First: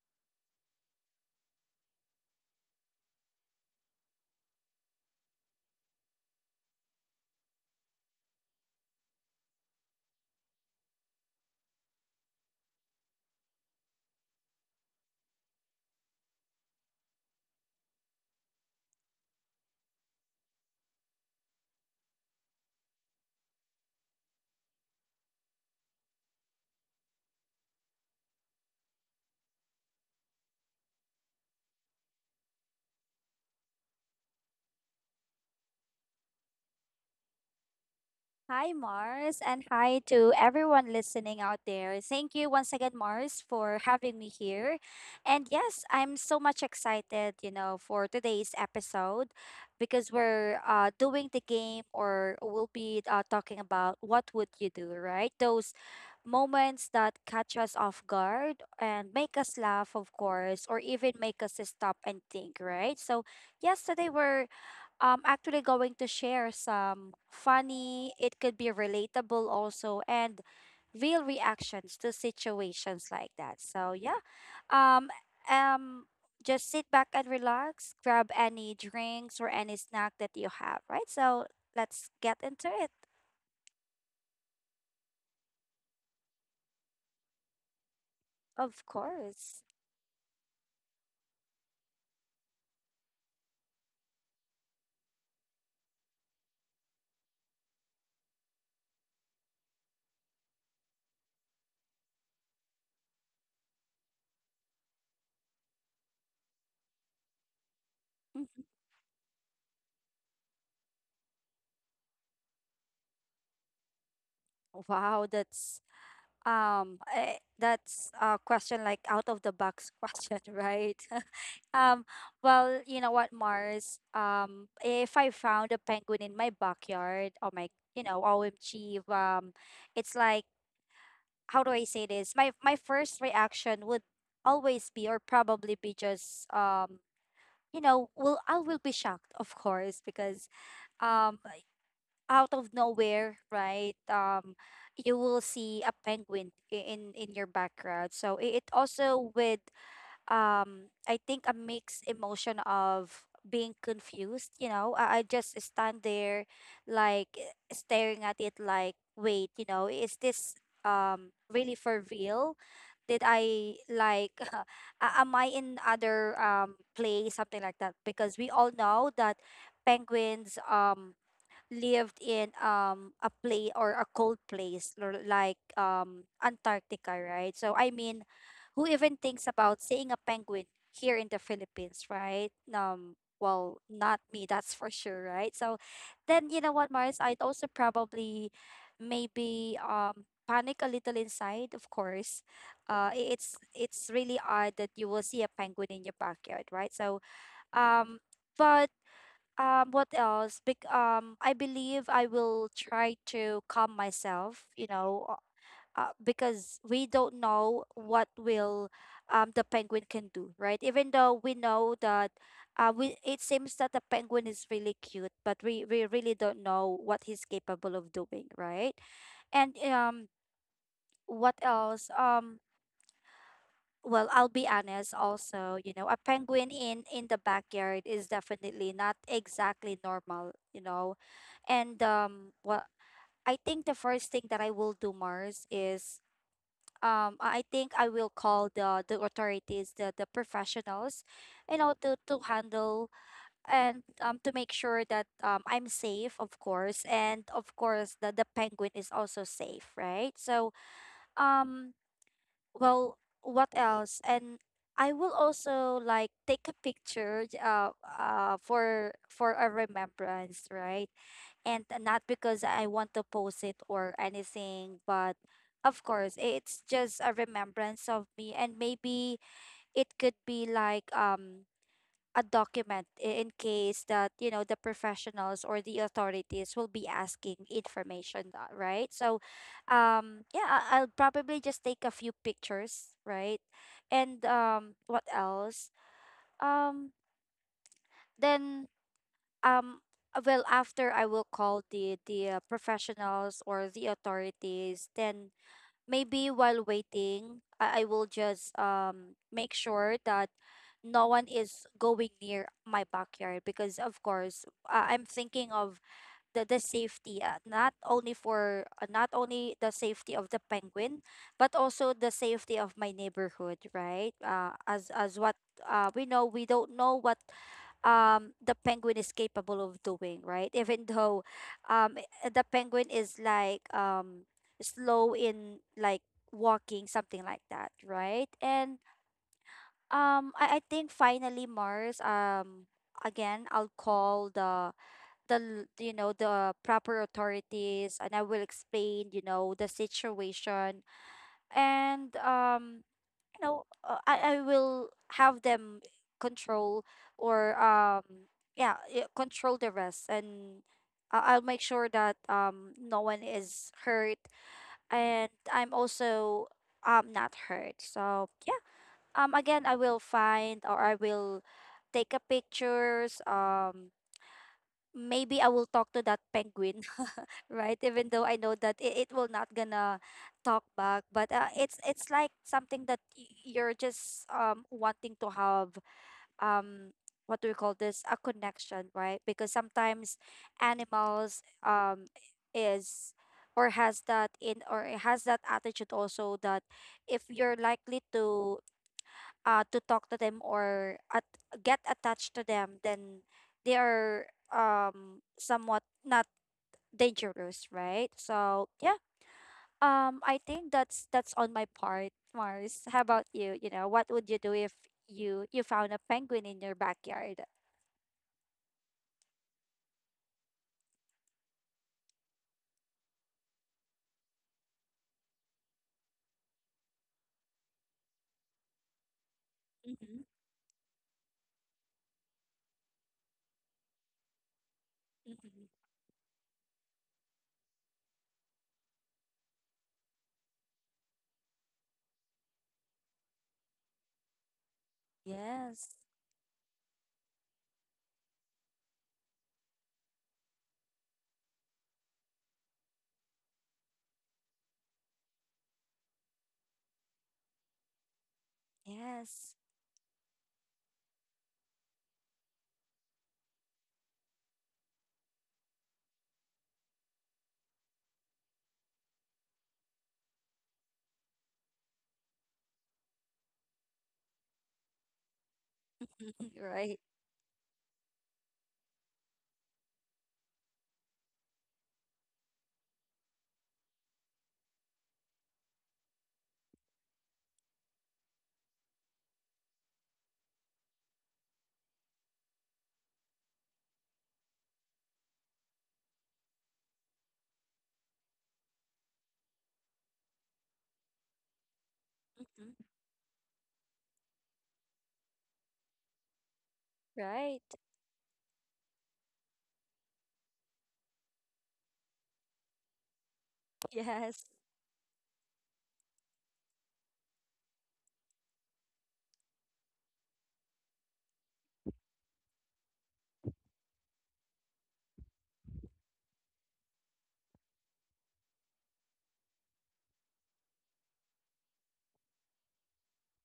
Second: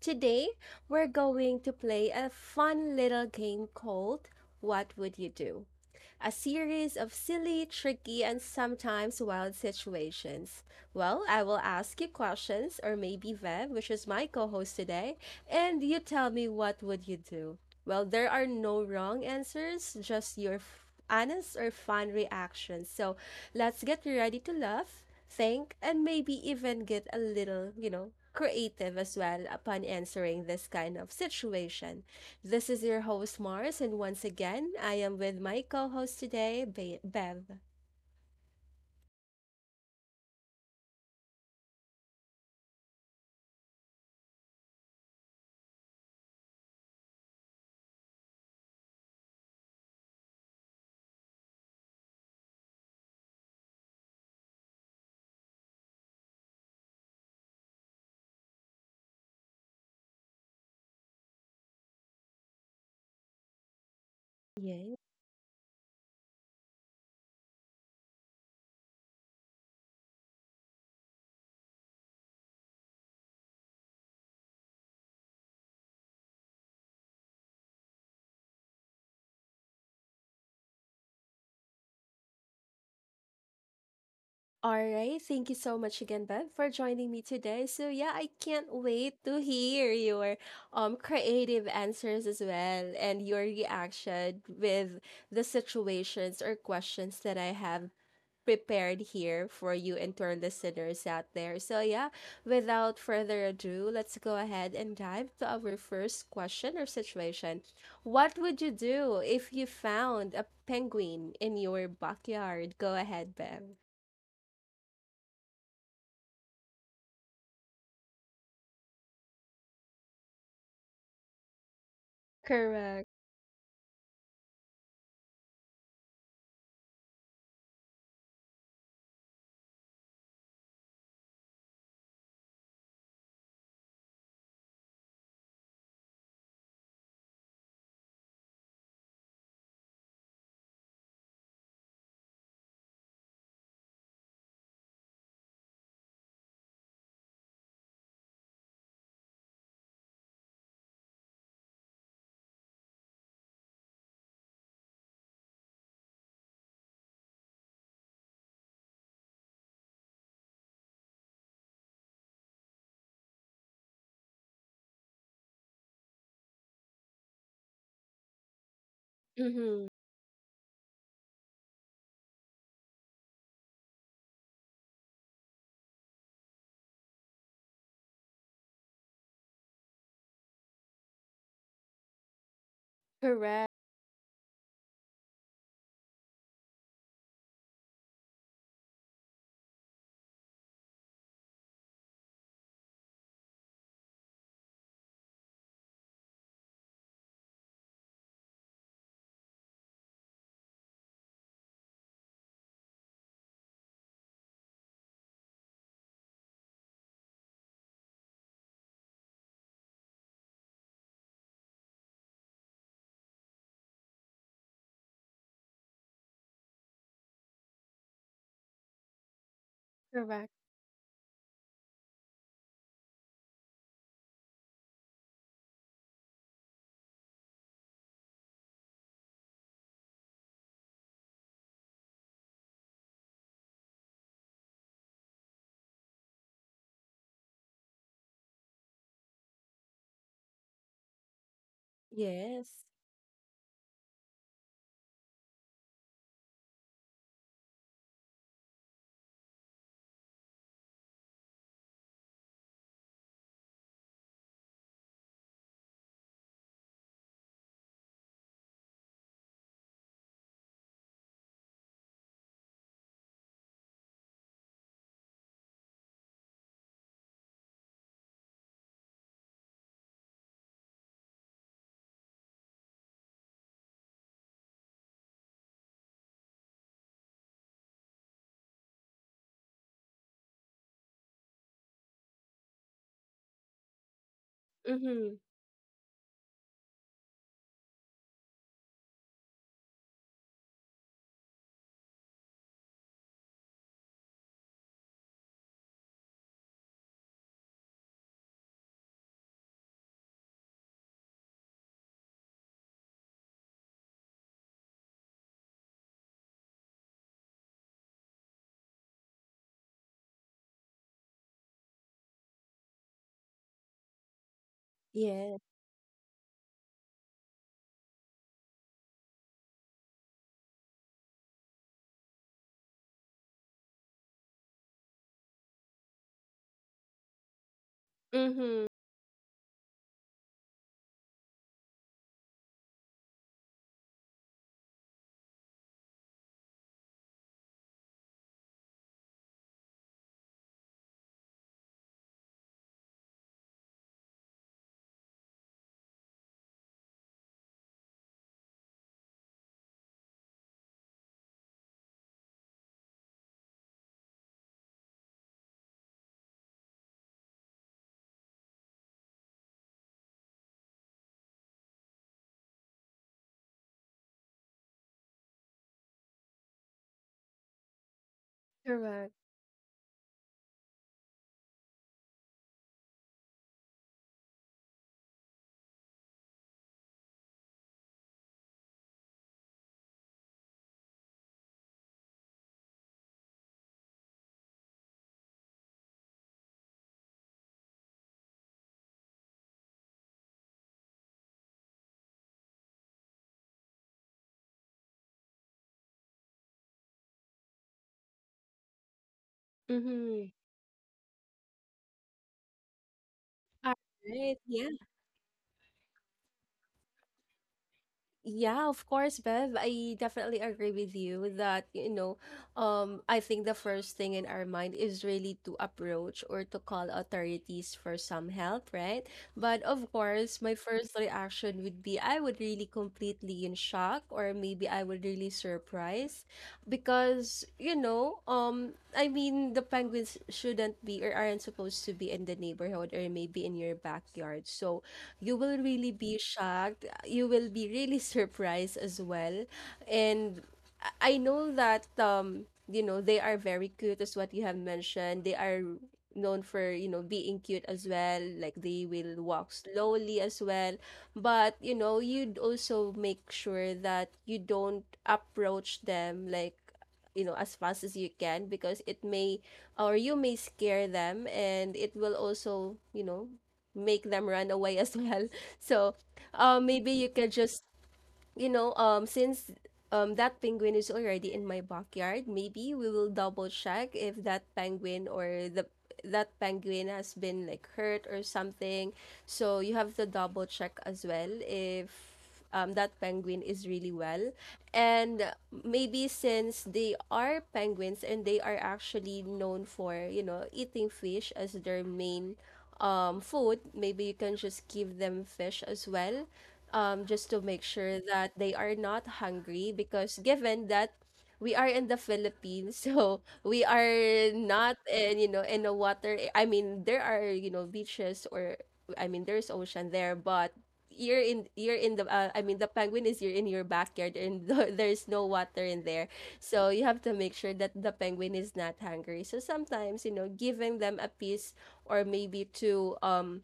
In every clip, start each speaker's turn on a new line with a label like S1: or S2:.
S1: Today, we're going to play a fun little game called What Would You Do? A series of silly, tricky, and sometimes wild situations. Well, I will ask you questions, or maybe Vev, which is my co host today, and you tell me what would you do. Well, there are no wrong answers, just your honest or fun reactions. So let's get ready to laugh think, and maybe even get a little, creative as well upon answering this kind of situation. This is your host, Mars, and once again, I am with my co host today, Bev.
S2: Hi, Mars, and hi to everyone listening out there. Thank you once again, Mars, for having me here. And yes, I'm so much excited, for today's episode because we're doing the game or we'll be talking about what would you do, right? Those moments that catch us off guard and make us laugh, of course, or even make us stop and think, right? So, yes, today we're
S1: Yay.
S2: I'm actually going to share some funny, it could be relatable also, and real reactions to situations like that. So yeah, um, um, just sit back and relax. Grab any drinks or any snack that you have, right? So let's get into it.
S1: All right. Thank you so much again, Bev, for joining me today. So yeah, I can't
S2: Of
S1: wait to
S2: course.
S1: hear your creative answers as well and your reaction with the situations or questions that I have prepared here for you and to our listeners out there. So, yeah, without further ado, let's go ahead and dive to our first question or situation. What
S2: Mhm.
S1: would you do if you found a penguin in your backyard? Go ahead, Bev.
S2: Wow, that's That's a question like out of the box, question, right? Um, well, you
S1: Correct.
S2: know what, Mars? If I found a penguin in my backyard, oh my, you know, OMG, it's like, how do I say this? My first reaction would always be, or probably be just, you know, well, I will be shocked, of course, because, um, out of nowhere, right? You will see a penguin in your background. So it also with I think a mixed emotion of being confused. You know, I just stand there, like staring at it, like wait, you know, is this really for real? Did I like? a- Am I in other place, something like that? Because we all know that
S1: Mm-hmm.
S2: penguins lived in a play or a cold place or like Antarctica, right? So I mean, who even thinks about seeing a penguin here in the Philippines, right?
S1: Correct.
S2: Well, not me, that's for sure, right? So then you know what, Mars, I'd also probably maybe panic a little inside, of course. It's really odd that you will see a penguin in your backyard, right? So um but what else? I believe I will try to calm myself, you know, because we don't know what will the penguin can do, right? Even though we know that we it seems that the penguin is really cute, but we really don't know what he's capable of doing, right? And
S1: Correct.
S2: what else? Well, I'll be honest also, you know, a penguin in the backyard is definitely not exactly normal, you know. And well, I think the first thing that I will do, Mars, is I think I will call the authorities, the professionals, you know, to
S1: Yes.
S2: handle, and to make sure that I'm safe, of course, and of course the penguin is also safe, right? So um well, what else, and I will also like take a picture, for a remembrance, right? And not because I want to post it or anything, but of course it's just a remembrance of me, and maybe it could be like a document, in case that, you know, the professionals or the authorities will be asking information, right? So yeah, I'll probably just take a few pictures, right? And what
S1: Mm-hmm.
S2: else, um then um well, after I will call the professionals or the authorities, then maybe while waiting, I will just make sure that no one is going near my backyard, because of course I'm thinking of the safety, not only the safety of the penguin, but also the safety of my neighborhood, right? As what,
S1: Yes.
S2: we know, we don't know what the penguin is capable of doing, right? Even though the penguin is like slow in like walking, something like that, right?
S1: Mm-hmm.
S2: And I think finally, Mars, again, I'll call the you know, the proper authorities, and I will explain, you know, the situation. And you know, I will have them control or yeah, control the rest. And I'll make sure that no one is hurt, and I'm also not hurt. So yeah, again, I will find, or I will take a pictures, maybe I will talk to that penguin, right? Even though I know that it
S1: Correct.
S2: will not gonna talk back. But it's like something that you're just wanting to have, um what do we call this, a connection, right? Because sometimes animals is or has that in, or it has that attitude also that if you're likely to talk to them, or at, get attached to them, then they are somewhat not dangerous, right? So yeah,
S1: Mm-hmm.
S2: I think that's on my part, Mars. How about you? You
S1: All
S2: know, what would
S1: right.
S2: you do
S1: Yeah.
S2: if you found a penguin in your backyard?
S1: Yeah, of course, Bev. I definitely agree with you that, you know, I think the first thing in our mind is really to approach or to call authorities for some help, right? But of
S2: Mm-hmm.
S1: course, my first reaction would be I would really completely in shock or maybe I would really
S2: Mm-hmm.
S1: surprised, because, you know, I mean, the penguins shouldn't be or aren't supposed to be in the neighborhood or maybe in your backyard. So, you will really
S2: Yes,
S1: be shocked. You will be really surprised as well. And I know that you know, they are very cute as what you have mentioned. They are known for, you know, being cute as well. Like they will walk
S2: yes,
S1: slowly as well. But, you know, you'd also make sure that you don't approach them like you know as fast as you can because it may or you may scare them and it will also you know make them run away as well. So, maybe
S2: right,
S1: you can just you know, since that penguin is already in my backyard, maybe we will double check if that penguin or the that penguin has been like hurt or something. So you have to double check as well if that penguin is really well. And maybe since they are penguins and they are actually known for, you know, eating fish as their main
S2: mm-hmm.
S1: food, maybe you can just give them fish as well just to
S2: Right,
S1: make sure that they are not hungry because given that we are in the Philippines, so we are
S2: yes,
S1: not in, you know, in the water. I mean, there are, you know, beaches or I mean, there's ocean there, but you're in the I mean the penguin is you're in your backyard and there's no water in there so you have to make sure that the penguin is not hungry so sometimes you know giving them a piece or maybe two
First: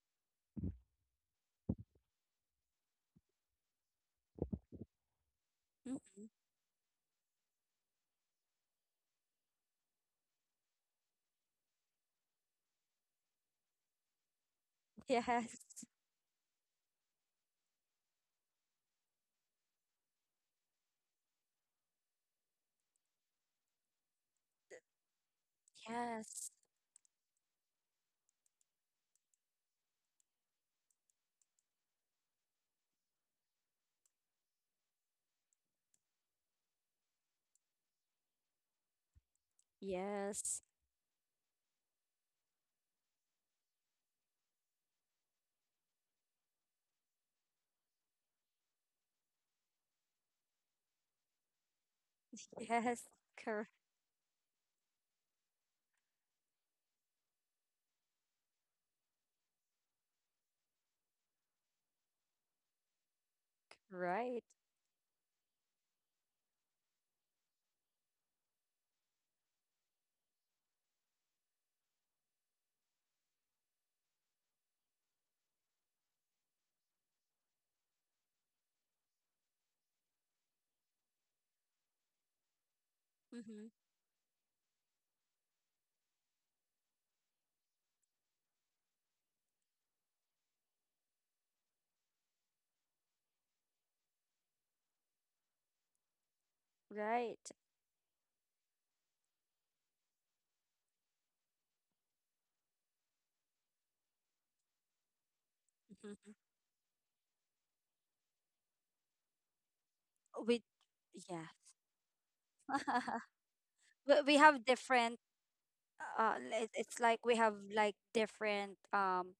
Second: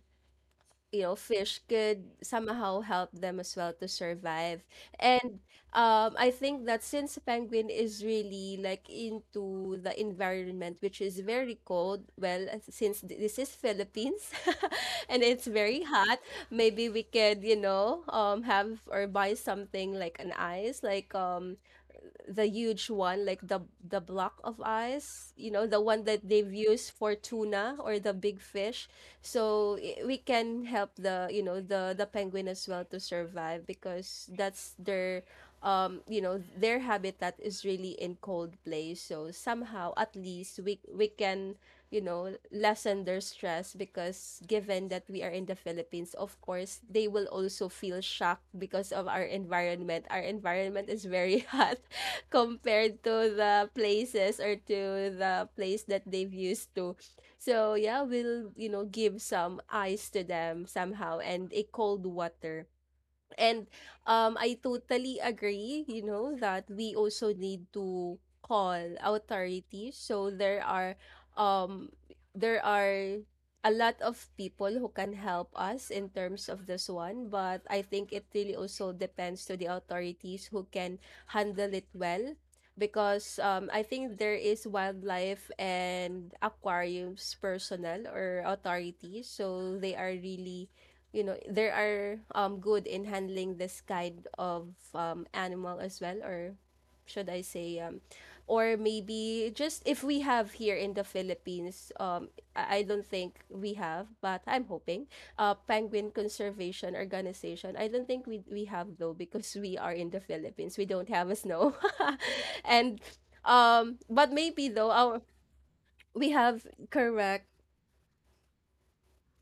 S1: you know fish could somehow help them as well to survive and
S2: mm-hmm.
S1: I think that since penguin is really like into the environment which is very cold well since this is Philippines and it's
S2: Yes,
S1: very hot maybe we could you know have or buy something like an ice like the huge one, like the block of ice, you know, the one that
S2: yes,
S1: they've used for tuna or the big fish. So we can help the, you know, the penguin as well to survive because that's their you know, their habitat is really in cold place. So somehow at least
S2: yes,
S1: we can, you know, lessen their stress because given that we are in the Philippines, of course, they will also feel shocked because of our environment. Our environment is very hot. compared
S2: yes,
S1: to the
S2: correct,
S1: places or to the place that they've used to. So yeah, we'll you know give some ice to them somehow and a cold water. And
S2: right,
S1: I totally agree, you know, that we also need to call authorities. So um there are a lot of people who can help us in terms of this one, but I think it really also depends to the authorities who can handle it well. Because
S2: mm-hmm.
S1: I think there is wildlife and aquariums personnel or authorities, so they are really you know there are good in handling this kind of animal as well or should I
S2: Right.
S1: say or maybe just if we have here in the Philippines I don't think we have but I'm hoping penguin
S2: Mm-hmm.
S1: conservation organization I don't think we have though because we are in the
S2: We,
S1: Philippines we don't have a
S2: yeah,
S1: snow and
S2: we
S1: but
S2: we have
S1: maybe though our
S2: different
S1: we have
S2: it's like we
S1: correct
S2: have like different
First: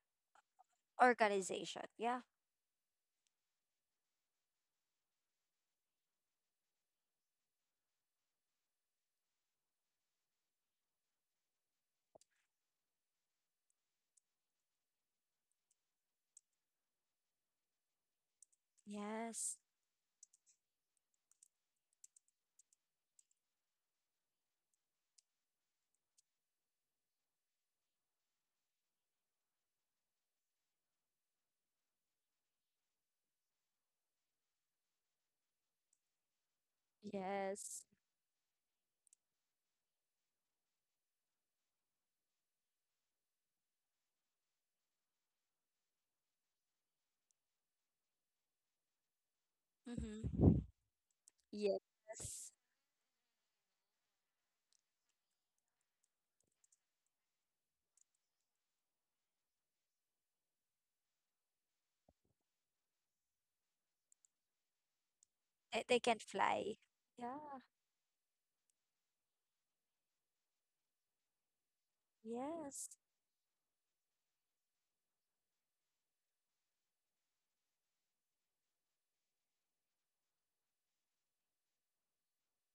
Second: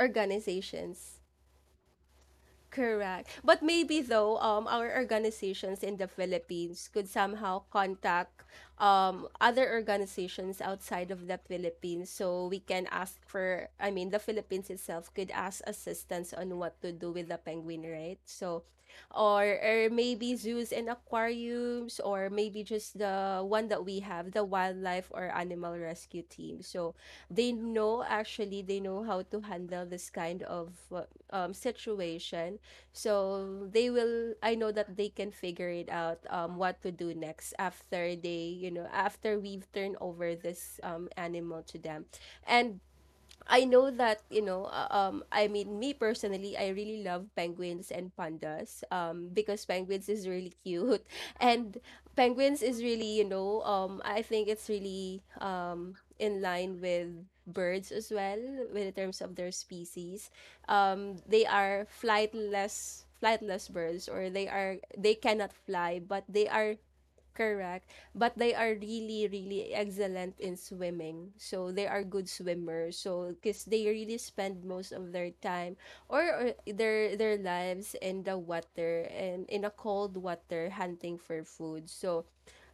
S1: organizations.
S2: organization, yeah.
S1: Correct. But maybe though, our organizations in the Philippines could somehow contact other organizations outside of the Philippines so we can ask for, I mean, the Philippines itself could ask assistance on what to do with the penguin, right? So,
S2: Yes.
S1: or maybe zoos and aquariums, or maybe just the one that we have, the wildlife or animal rescue team. So, they know actually, they know how to handle this kind of situation so they will I know that they can figure it out what to do next
S2: Yes.
S1: after they, you know, after we've turned over this animal to them. And I know that, you know, I mean, me personally, I really love penguins and pandas, because penguins is really
S2: Mm-hmm.
S1: cute, and
S2: Yes.
S1: penguins is really, you know, I think it's really, in line with birds as well, in terms of their species. They are flightless birds, or they are they cannot
S2: They
S1: fly,
S2: can
S1: but they
S2: fly.
S1: are
S2: Yeah.
S1: Correct. But they are really excellent in swimming. So they are good
S2: Yes.
S1: swimmers. So because they really spend most of their time or their lives in the water and in a cold water hunting for food. So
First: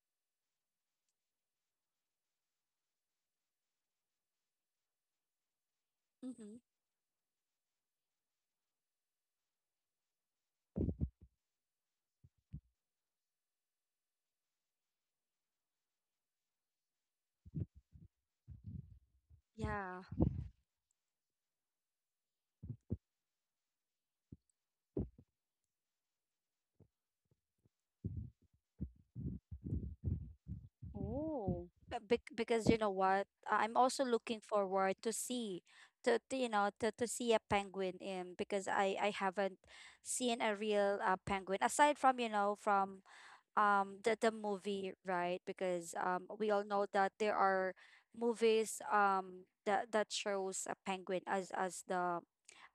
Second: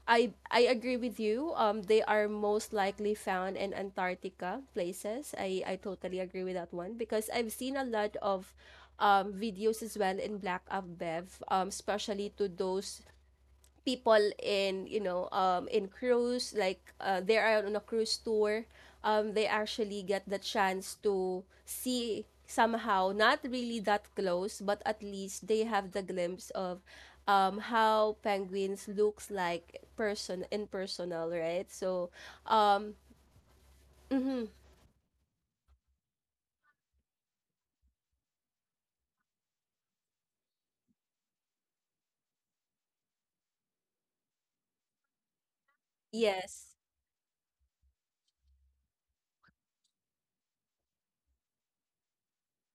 S1: I agree with you. They are most likely found in Antarctica places. I totally agree with
S2: Mm-hmm.
S1: that one because I've seen a lot of videos as well in Black Up Bev, especially to those people in you know in cruise like they are on a cruise tour they
S2: Yeah.
S1: actually get the chance to see somehow not really that close but at least they have the glimpse of how penguins looks like person in personal right
S2: Oh. But
S1: so
S2: Because you know
S1: um
S2: what, I'm also looking
S1: mhm,
S2: forward to see, to, you know, to see a penguin in, because I haven't seen a real, penguin aside from, you know, from the movie, right? Because we all
S1: yes.
S2: know that there are movies that that shows a penguin as the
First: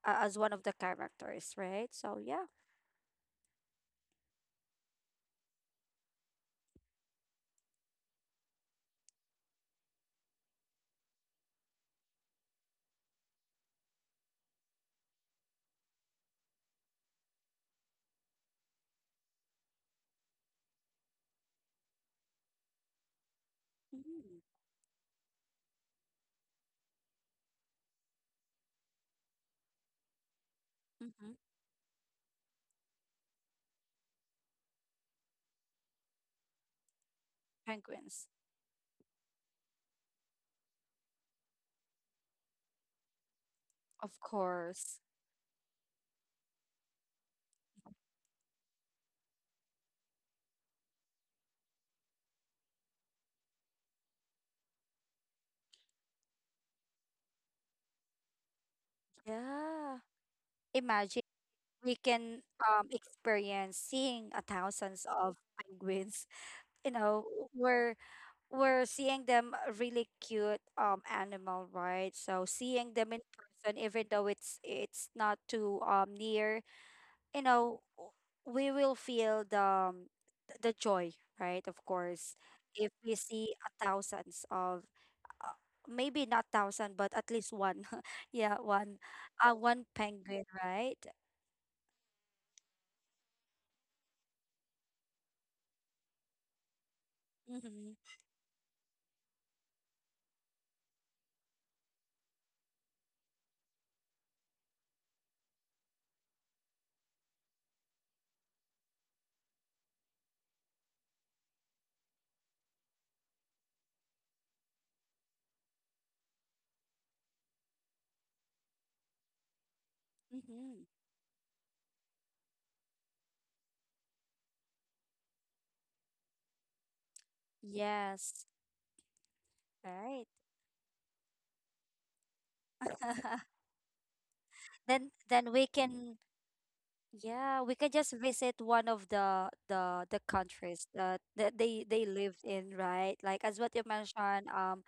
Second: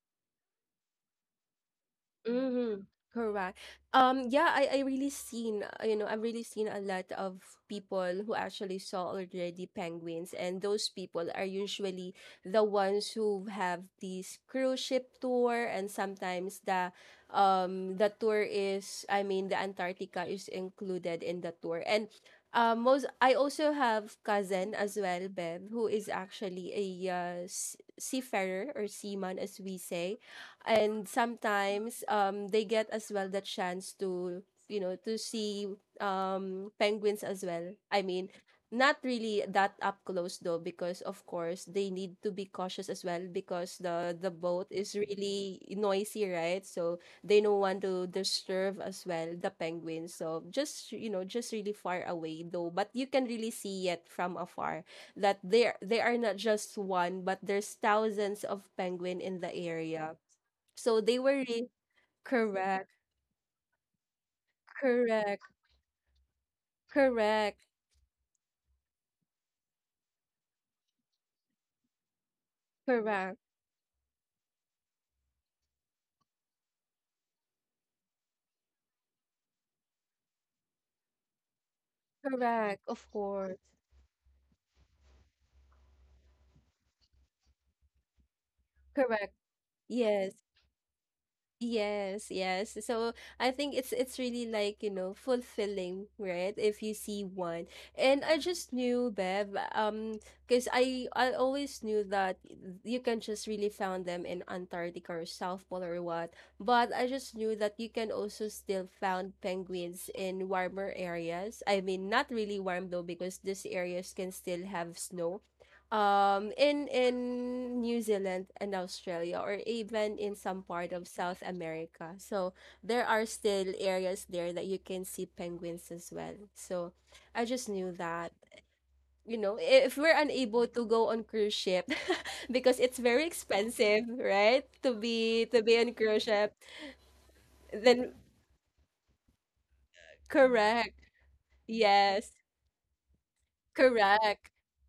S2: a- as one of the characters, right? So yeah,
S1: Mhm. Correct. Yeah, I really seen, you know, I've really seen a lot of people who actually saw already penguins, and those people are usually the ones who have these cruise ship tour, and sometimes the tour is, I mean, the Antarctica is included in the tour. And most I also have
S2: mm-hmm.
S1: cousin as well, Bev, who is actually a seafarer or seaman as we say and
S2: Mm-hmm.
S1: sometimes they get as well the chance to you know to see penguins as well I
S2: Penguins,
S1: mean not really that up close though because of course they need to be cautious as well because
S2: of
S1: the boat is
S2: course,
S1: really noisy right so they don't want to disturb as well the penguins so just you know just really far away though but you can really see it from afar that they are not just one but there's thousands of penguin in the
S2: yeah.
S1: area so they
S2: Imagine
S1: were really
S2: we can
S1: correct,
S2: experience seeing a thousands of
S1: correct,
S2: penguins. You know,
S1: correct,
S2: we're we're seeing them, really cute animal, right? So seeing them in
S1: correct,
S2: person, even though it's not too near, you know, we will feel the, the joy, right, of course,
S1: correct,
S2: if
S1: of
S2: we see
S1: course,
S2: a thousands of, uh, maybe not thousand but at least one, yeah, one,
S1: correct.
S2: one
S1: Yes.
S2: penguin, right?
S1: Yes, yes. So I think it's really like, you know, fulfilling, right? If you see one.
S2: Mm-hmm.
S1: And I just knew Bev, because I always knew that you can just really found them in Antarctica or South Pole or what. But I just knew that you can also still found penguins in warmer areas. I mean, not really warm though, because these areas can still have snow in New Zealand and Australia or even in some
S2: Mm-hmm.
S1: part of South America. So there are still areas there that you can see penguins as well. So I just knew that,
S2: Yes,
S1: you know, if we're
S2: right.
S1: unable to go on cruise ship because it's very expensive, right?
S2: then then
S1: To
S2: we
S1: be on
S2: can,
S1: cruise ship,
S2: yeah, we can
S1: then
S2: just visit one of the the countries
S1: correct.
S2: that, that they
S1: Yes,
S2: lived in, right? Like as what you
S1: correct.
S2: mentioned, um,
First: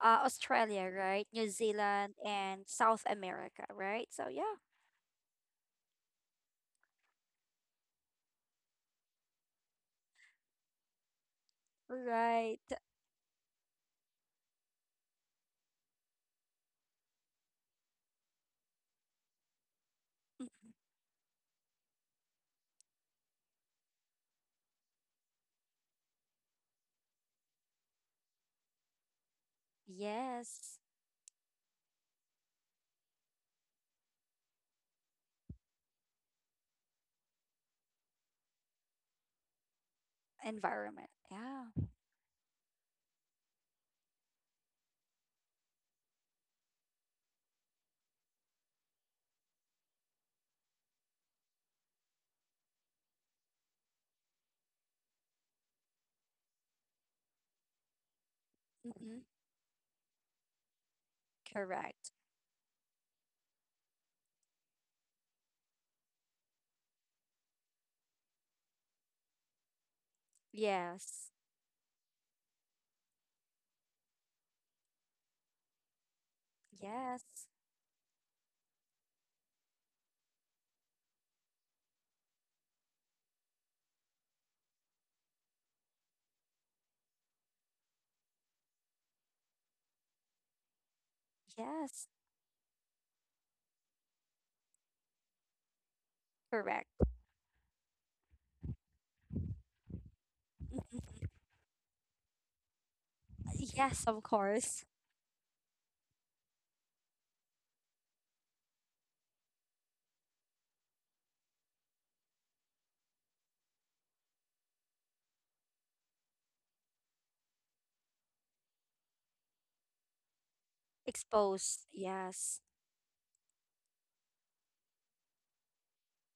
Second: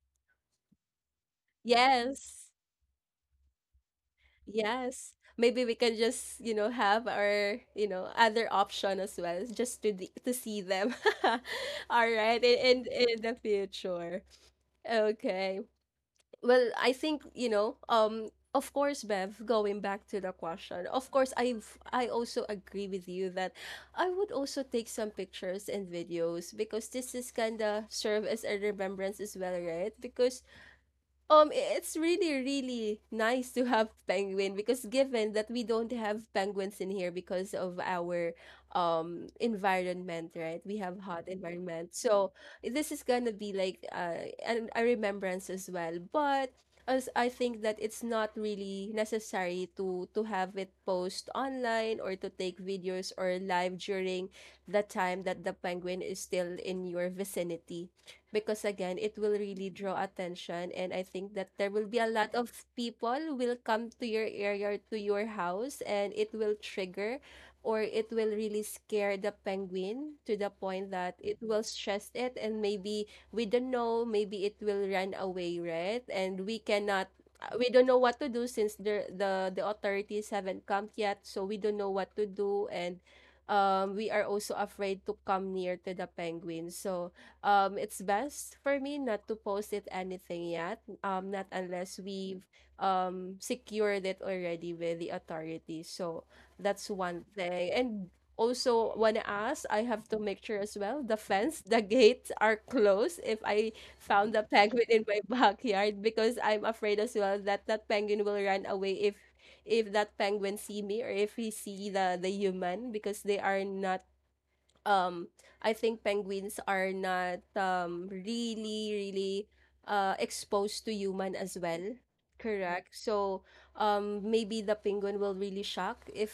S2: uh, Australia, right? New Zealand
S1: Yes.
S2: and South America, right? So yeah,
S1: Yes. Maybe we can just, you know, have our, you know, other option as well, just to the, to see them. All right,
S2: right.
S1: in the future. Okay. Well, I think, you know, of course, Bev, going back to the
S2: Mm,
S1: question. Of course, I also agree with you that I would also take some pictures and videos because this is kind of serve as a remembrance as well, right? Because
S2: yes,
S1: it's really, really nice to have penguin because given that we don't have penguins in here because of our environment, right? We have
S2: environment.
S1: hot
S2: Yeah.
S1: environment. So this is gonna be like a remembrance as well. But as I think that it's not really necessary to have it post online or to take videos or live during the time that the penguin is still in your vicinity, because again
S2: Mm-hmm.
S1: it will really draw attention, and I think that there will be a
S2: Correct.
S1: lot of people will come to your area or to your house, and it will trigger or it will really scare the penguin to the point that
S2: Yes.
S1: it will stress it. And maybe we don't know, maybe it will run away, right? And we cannot,
S2: Yes.
S1: we don't know what to do since the authorities haven't come yet, so we don't know what to do. And we are also afraid to come near to the penguin. So it's best for me not to post it anything yet, not unless
S2: Yes.
S1: we've secured it already with the authorities. So
S2: Correct.
S1: that's one thing. And also, wanna ask, I have to make sure as well the
S2: Mhm.
S1: fence, the gates are closed if I
S2: Yes, of
S1: found a
S2: course.
S1: penguin in my backyard, because I'm afraid as well that that penguin will run away if that penguin see me or if he see the human, because they are not um I think penguins are not really really exposed to human as
S2: Exposed.
S1: well.
S2: Yes.
S1: Correct. So maybe the penguin will really shock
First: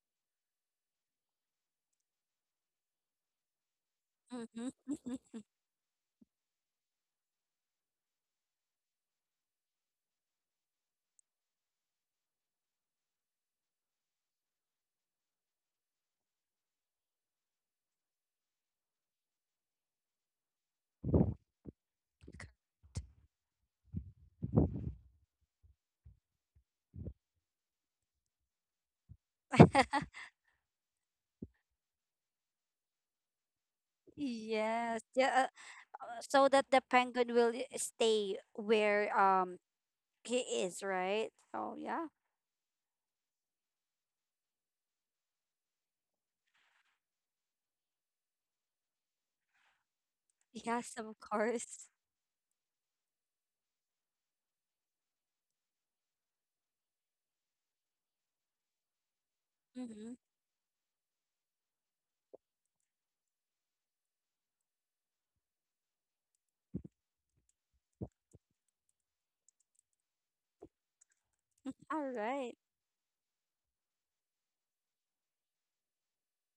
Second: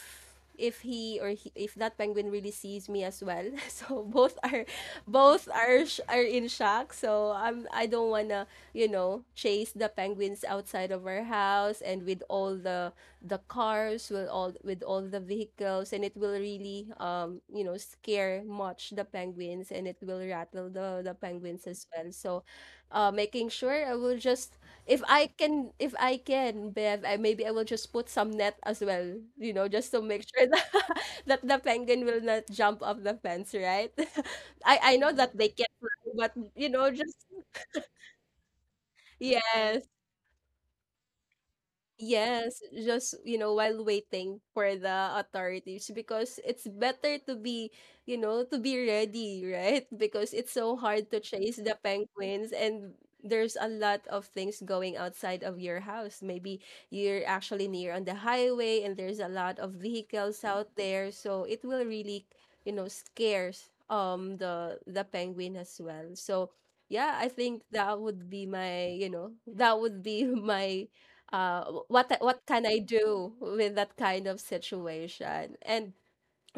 S1: if he or he, if that penguin really sees me as well. So both are
S2: Mm-hmm.
S1: both are are in shock. So I'm I don't want to, you know, chase the penguins outside of our house, and with all the cars will all with all the vehicles, and it will really you know scare much the penguins, and it will rattle the penguins as well. So making sure I will just if I can, if I can, Bev, I, maybe I will just put some net as well, you know, just to make sure that that the penguin will not jump off the fence, right? I
S2: Yes.
S1: know that
S2: Yeah.
S1: they can fly, but
S2: So that
S1: you
S2: the
S1: know, just
S2: penguin will stay where
S1: yes.
S2: he is, right? Oh yeah.
S1: Yes, just you know, while waiting for the authorities, because it's better to be, you know, to be ready, right? Because it's so
S2: Yes,
S1: hard
S2: of
S1: to chase the
S2: course.
S1: penguins, and there's a lot of things going outside of your house. Maybe you're actually near on the highway and there's a lot of
S2: Mm-hmm.
S1: vehicles out there, so it will really, you know, scares the penguin as well. So yeah, I think that would be my, you know, that would be my uh what
S2: All
S1: what
S2: right.
S1: can I do with that kind of situation? And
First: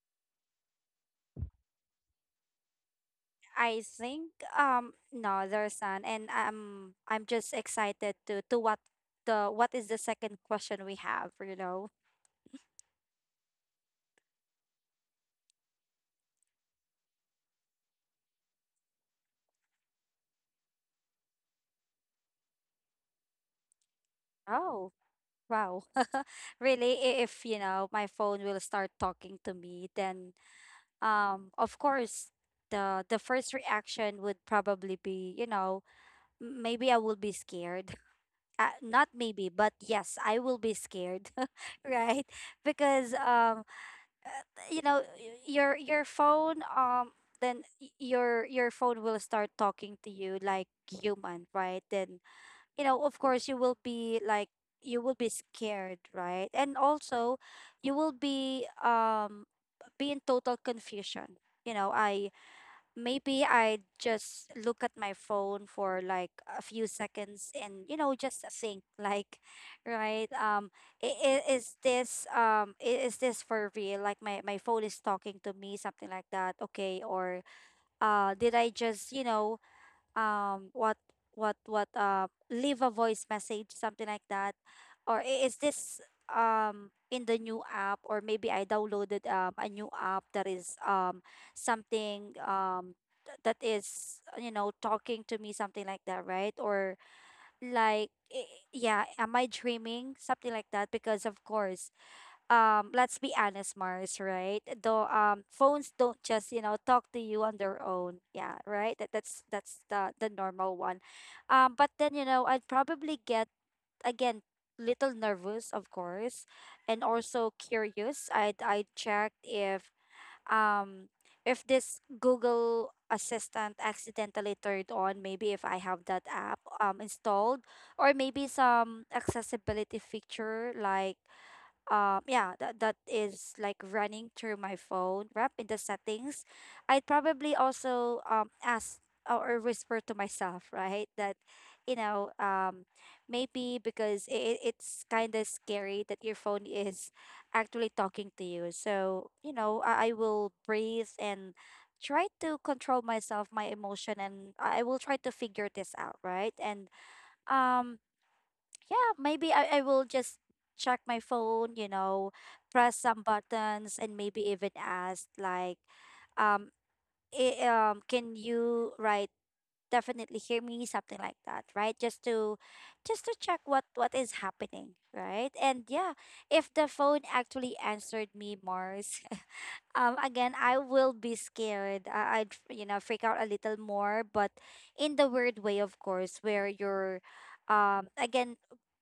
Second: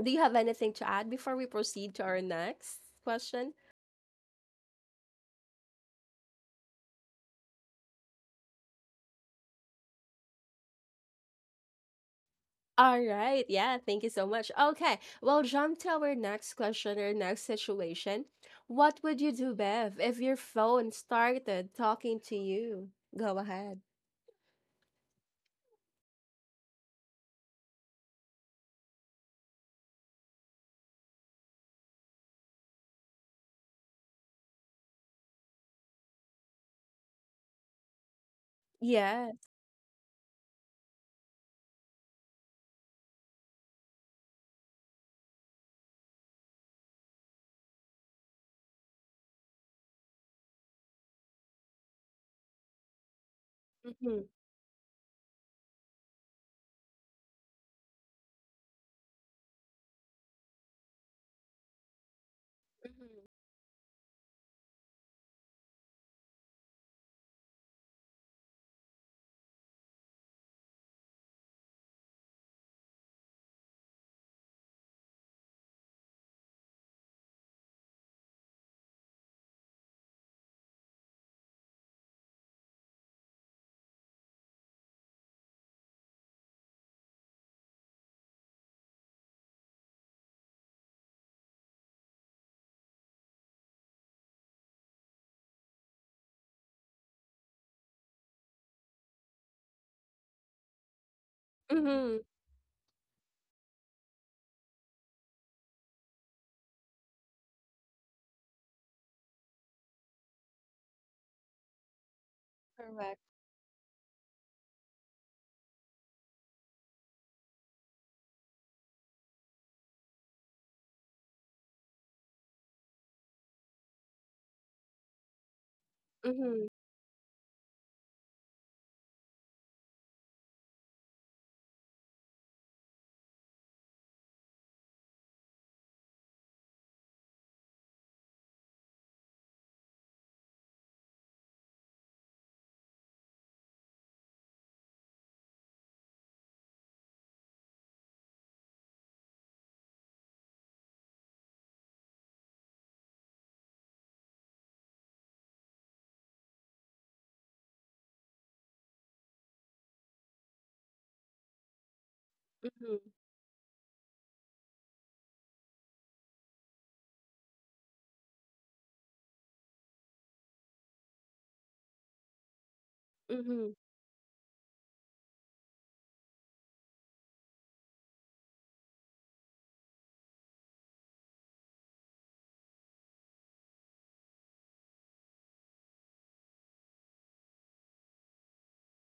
S1: do you have anything to add before we proceed to our next question?
S2: I think no, there's none, and I'm just excited to what the what is the second question we have, you know?
S1: All right, yeah, thank you so much. Okay, well, jump to our next question or next situation. What would you do, Bev, if your phone started talking to you? Go ahead.
S2: Oh, wow. Really, if you know my phone will start talking to me, then of course, the first reaction would probably be, you know, maybe I will be scared. Not
S1: Yes.
S2: maybe, but yes, I will be scared, right? Because uh, you know, your phone then y- your phone will start talking to you like human, right? Then you know, of course, you will be
S1: Mm-hmm.
S2: like, you will be scared, right? And also, you will be in total confusion. You know, I
S1: Mm-hmm.
S2: maybe I just look at my phone for like a few seconds and you know just think like, right, is this, is this for real, like my phone is talking to me, something like that. Okay, or did I just, you know, um what what leave a voice message, something like that, or is this in the new app, or maybe I downloaded a new app that is something um that is, you know, talking to me something like that, right? Or yeah, am I dreaming, something like that? Because of course,
S1: Mm-hmm.
S2: let's be honest, Mars, right? Though phones don't just, you know, talk to you on their own, yeah, right? That's that's the normal one, but then, you know, I'd probably
S1: Correct.
S2: get again, little nervous, of course, and also curious. I checked um if this Google Assistant accidentally turned on, maybe if I have that app
S1: Mm-hmm.
S2: installed, or maybe some accessibility feature like yeah, that is like running through my phone wrap in the settings. I'd probably also ask or whisper to myself, right? That you know um maybe because it's kind of scary that your phone is actually talking to you. So I will breathe and try to control myself, my emotion, and I will try to figure this out, right? And um yeah, maybe I will just check my phone, press
S1: Mm-hmm.
S2: some buttons and maybe even ask like, um, can you definitely hear me? Something like that, right? Just to check
S1: Mm-hmm.
S2: what is happening, right? And yeah, if the phone actually answered me, Mars, again, I will be scared. I'd freak out a little more, but in the weird way, of course, where you're, again,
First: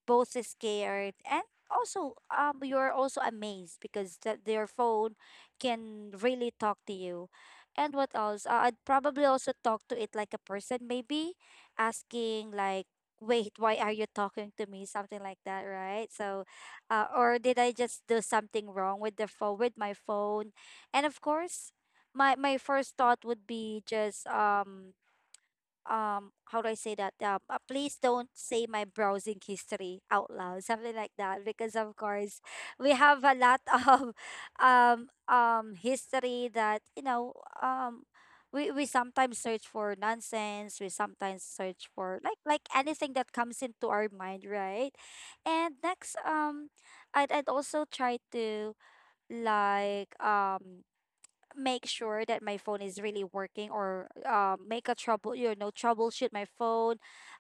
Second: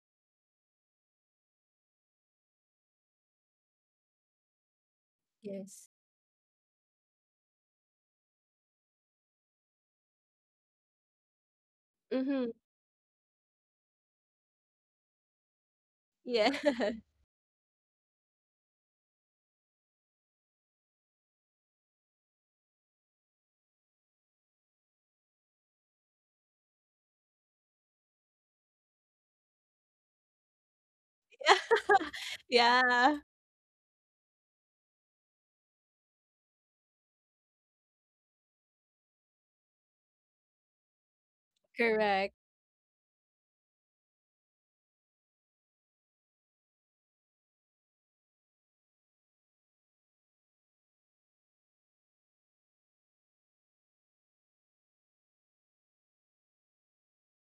S2: both is scared and also, you're also amazed because that their phone
S1: Yes.
S2: can really talk to you. And what else? I'd probably also talk to it like a person, maybe asking
S1: Mm-hmm.
S2: like, wait, why are you talking to me? Something like that, right? So,
S1: Yeah.
S2: or did I just do something wrong with the phone, with my phone? And of course, my first thought would be just, how do I say that, please don't say my browsing history out loud, something like that, because of course we
S1: Yeah.
S2: have a lot of history that, um we sometimes search for nonsense, we sometimes search for
S1: Correct.
S2: like anything that comes into our mind, right? And next, I'd also try to, like, make sure that my phone is really working, or, make a trouble you know troubleshoot my phone.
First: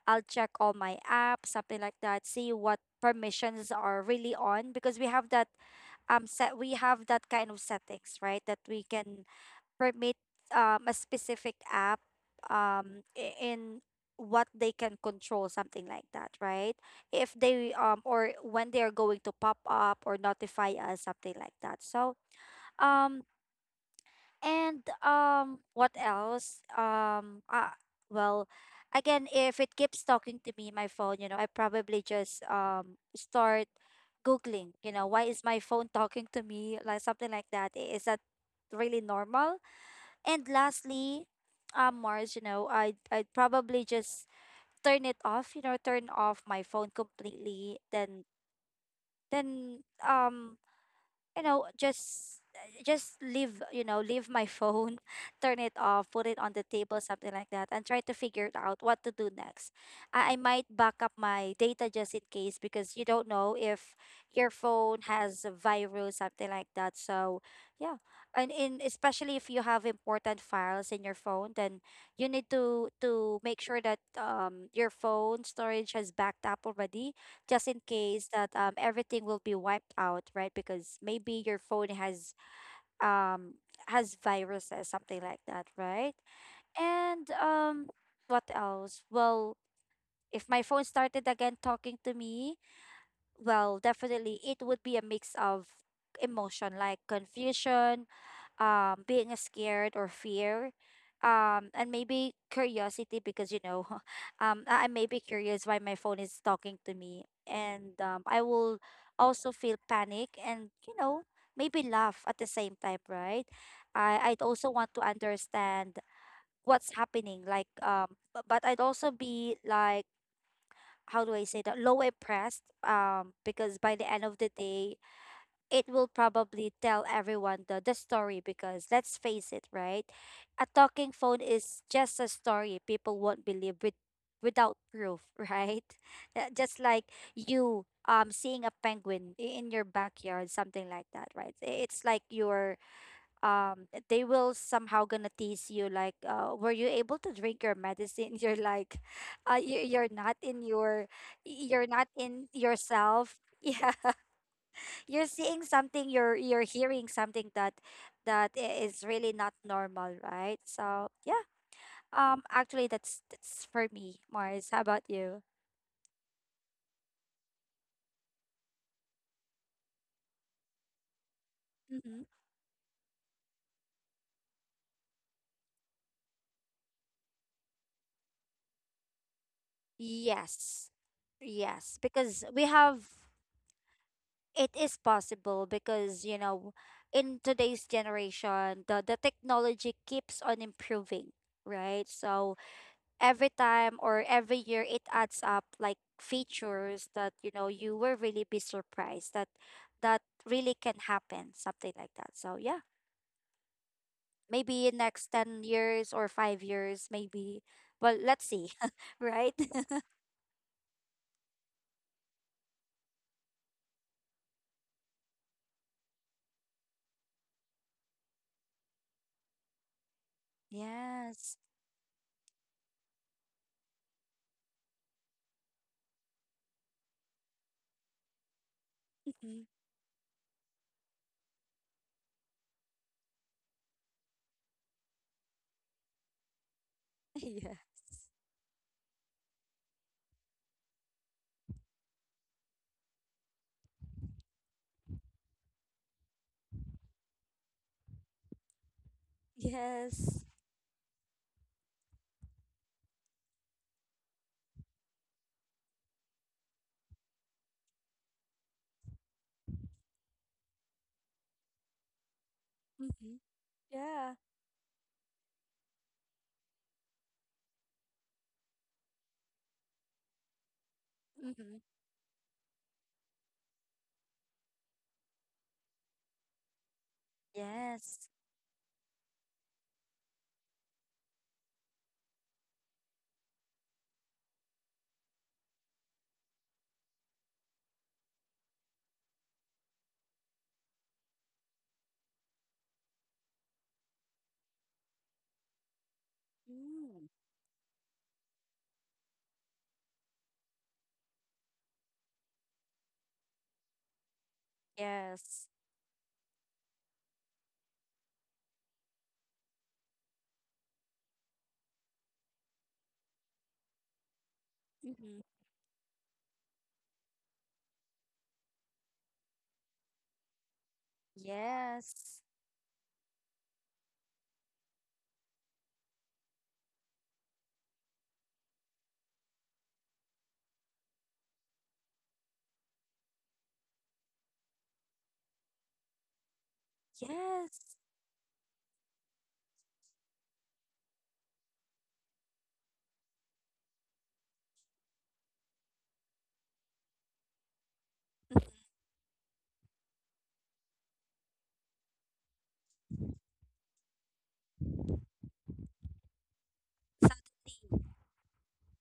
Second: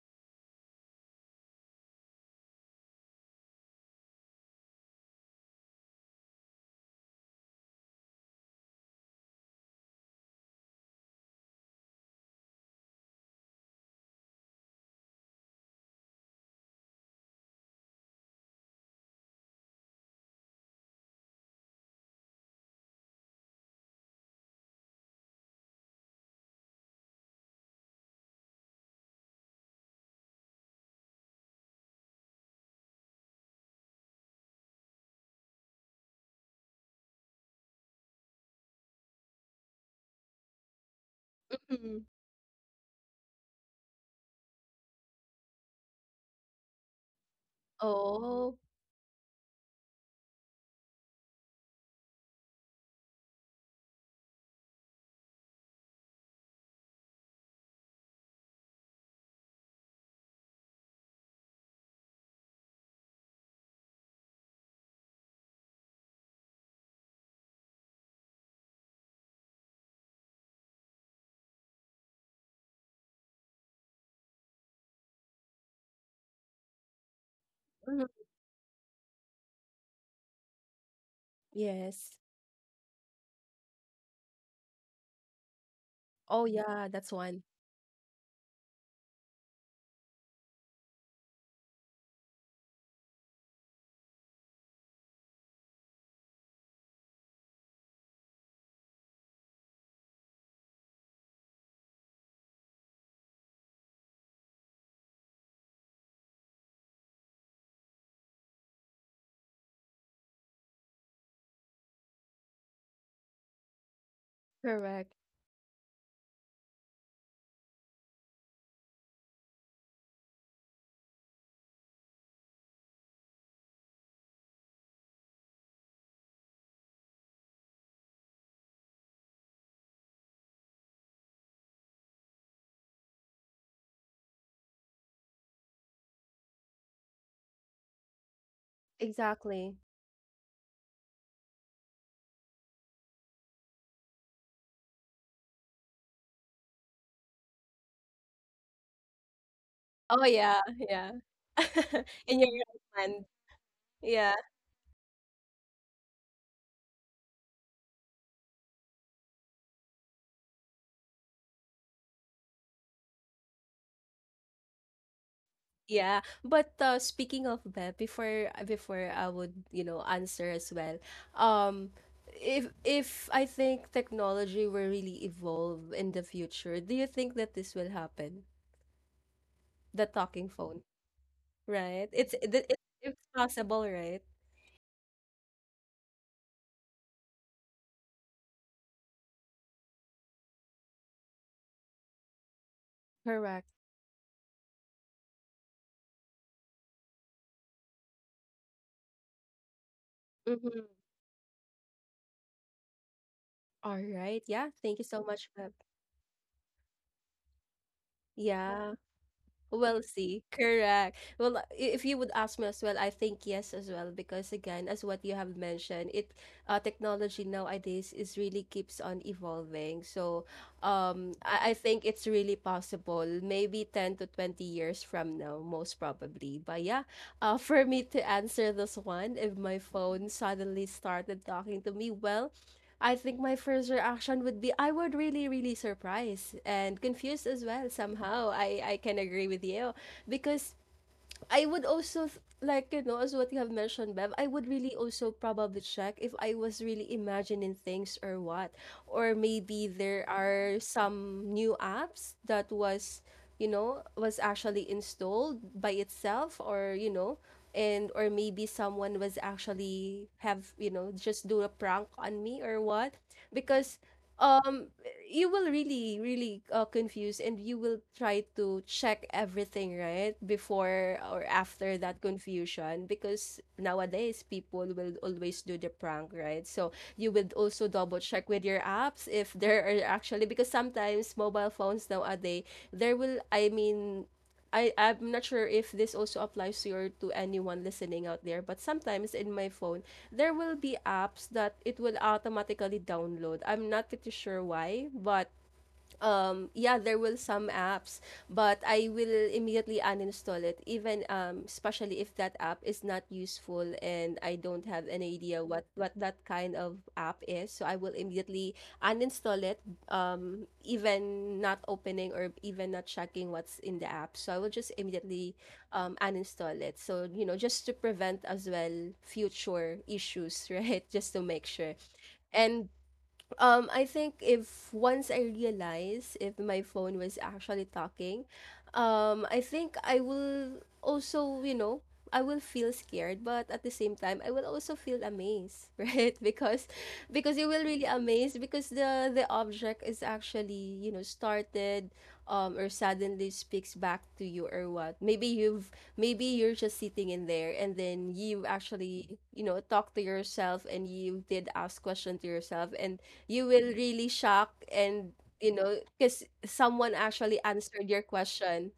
S2: I'll check all my apps, something like that, see what permissions are really on, because we have that kind of settings, right? That we can permit a specific app, in what they can control, something like that, right? If they, or when they are going to pop up or notify us, something like that. So, um and, what else? Well, again, if it keeps talking to me, my phone, you know, I probably just start googling. You know, why is my phone talking to me? Like something like that. Is that really normal? And lastly,
S1: Mm-hmm.
S2: Mars, you know, I'd probably just turn it off. You know, turn off my phone completely. Then
S1: Oh,
S2: then just, just leave, leave my phone, turn it off, put it on the table, something like that, and try to figure it out what to do next. I might back up my data just in case, because you don't know if your phone has a virus, something like that. So yeah, and in, especially if you have important files in your phone, then you need to make sure that your phone storage has backed up already, just in
S1: mhm.
S2: case that, everything will be wiped out, right? Because maybe your phone
S1: Yes.
S2: has, um has viruses, something like that, right?
S1: Oh, yeah, that's
S2: And,
S1: one.
S2: what else? Well, if my phone started again talking to me, well, definitely it would be a mix of emotion, like confusion, being scared or fear, and maybe curiosity, because you know, I may be curious why my phone is talking to me, and I will also feel panic and, you know, maybe laugh at the same time, right? I'd also want to
S1: Correct.
S2: understand what's happening, like, but I'd also be like, how do I say that, low impressed, because by the end of the day, it will probably tell everyone the story, because let's face it, right? A talking phone is just a story people won't believe with, without proof, right? Just like you, seeing a penguin in
S1: Exactly.
S2: your backyard, something like that, right? It's like you're they will somehow gonna tease you like, were you able to drink your medicine? You're like, you're
S1: Oh,
S2: not
S1: yeah,
S2: in your
S1: yeah.
S2: you're not
S1: In your
S2: in
S1: right hand.
S2: yourself. Yeah,
S1: Yeah,
S2: you're seeing something, you're hearing something that is really not normal, right? So yeah, actually that's for me, Mars. How about you?
S1: yeah. But speaking of Beb, before before I would, you know, answer as well. Um,
S2: Mm-hmm.
S1: if I think technology will really evolve in the future, do you think that this will happen? The talking phone,
S2: Yes, yes,
S1: right?
S2: because we have.
S1: It's possible, right?
S2: It is possible, because you know, in today's generation, the technology keeps on improving, right? So every
S1: Correct.
S2: time or every year, it adds up, like, features that, you know, you will really be surprised that really
S1: Mm-hmm.
S2: can happen, something like that. So yeah,
S1: All right. Yeah.
S2: maybe in
S1: Thank you so
S2: next
S1: much,
S2: 10
S1: Beb.
S2: years or 5 years, maybe. Well, let's see,
S1: Yeah,
S2: right?
S1: we'll see. Correct. Well, if you would ask me as well, I think yes as well, because again, as what you have mentioned, it technology nowadays is really keeps on evolving. So,
S2: Yes.
S1: I think it's really possible, maybe 10 to 20 years from now, most probably. But yeah, for me to answer this one, if
S2: Mhm.
S1: my phone suddenly started talking to me, well, I think my first reaction would be I would really, really surprised and confused as
S2: Yeah.
S1: well somehow. I can agree with you because I would also like you know as what you have mentioned, Bev. I would really also probably check if I was really imagining things or what, or maybe there
S2: Yes.
S1: are some new apps that was, you know, was actually installed by itself, or you know, and or maybe someone was actually have, you know, just do a prank on me or what,
S2: Hmm.
S1: because
S2: Yeah.
S1: um you will really really confuse and you will try to check everything, right, before or
S2: Hmm.
S1: after that confusion, because nowadays people will always do the prank, right? So you would also double
S2: Yes.
S1: check with your apps if there are actually, because sometimes mobile phones nowadays there will I mean, I'm not sure if this also applies to your to anyone listening out there, but sometimes in my phone, there will be apps that it will automatically download. I'm not pretty sure why, but yeah there
S2: Mm.
S1: will some apps, but I will immediately uninstall it even especially if that app is not useful and I don't have an idea
S2: Yes.
S1: what that kind of app is, so I will immediately uninstall it, even not opening or even not checking what's in the app, so I will just
S2: Hmm.
S1: immediately uninstall it, so you know, just to prevent as well future issues right, just to make sure.
S2: Yes.
S1: And I think if once I realize if my phone was actually talking, I think I will also, you know, I will feel scared, but at the same time, I will also feel amazed, right? Because you will
S2: Yes.
S1: really amazed because the object is actually, you know, started, or suddenly speaks back to you or what. Maybe you've maybe you're just sitting in there and then you actually, you know, talk to yourself and you did ask question to yourself, and you will really shock, and you know, because someone actually answered your question.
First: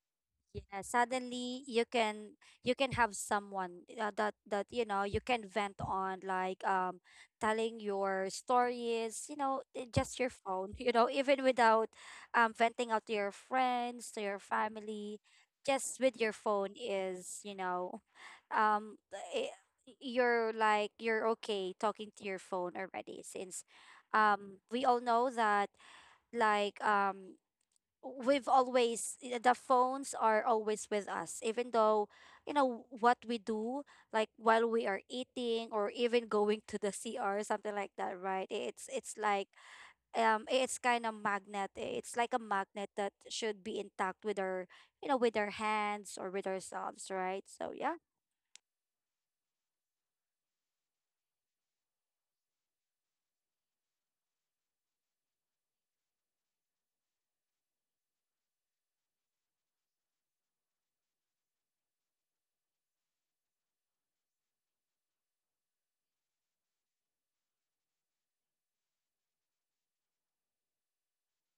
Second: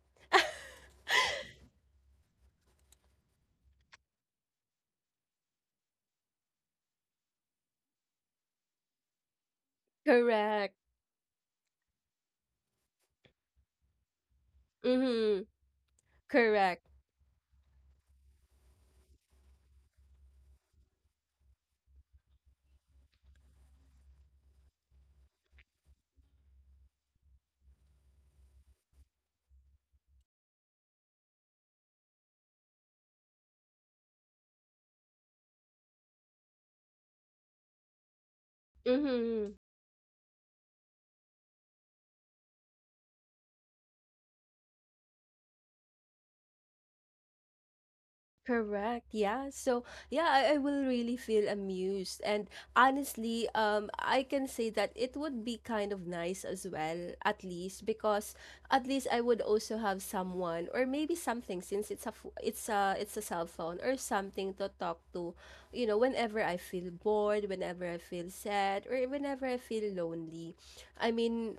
S2: Yeah, suddenly you can, have someone, that you can vent on, like, telling your stories, you know, just your phone,
S1: Correct.
S2: you know, even without, venting out to your friends, to your family,
S1: Mm-hmm.
S2: just with your phone
S1: Correct.
S2: is, you know, um i- you're like you're okay talking to your phone already, since, we all know that, like, the phones are always with us, even though, you know, what we do, like while we are eating or even going to the CR, something like that, right? It's like,
S1: Mm-hmm.
S2: it's kind of magnet eh, it's like a magnet that should be intact with our, you know, with our hands or with ourselves, right? So yeah.
S1: Correct. Yeah. So, yeah, I will really feel amused. And honestly, I can say that it would be kind of nice as well, at least because at least I would also have someone or maybe something, since it's a it's a cell phone or something to talk to, you know, whenever I feel bored, whenever I feel sad, or whenever I feel lonely. I mean,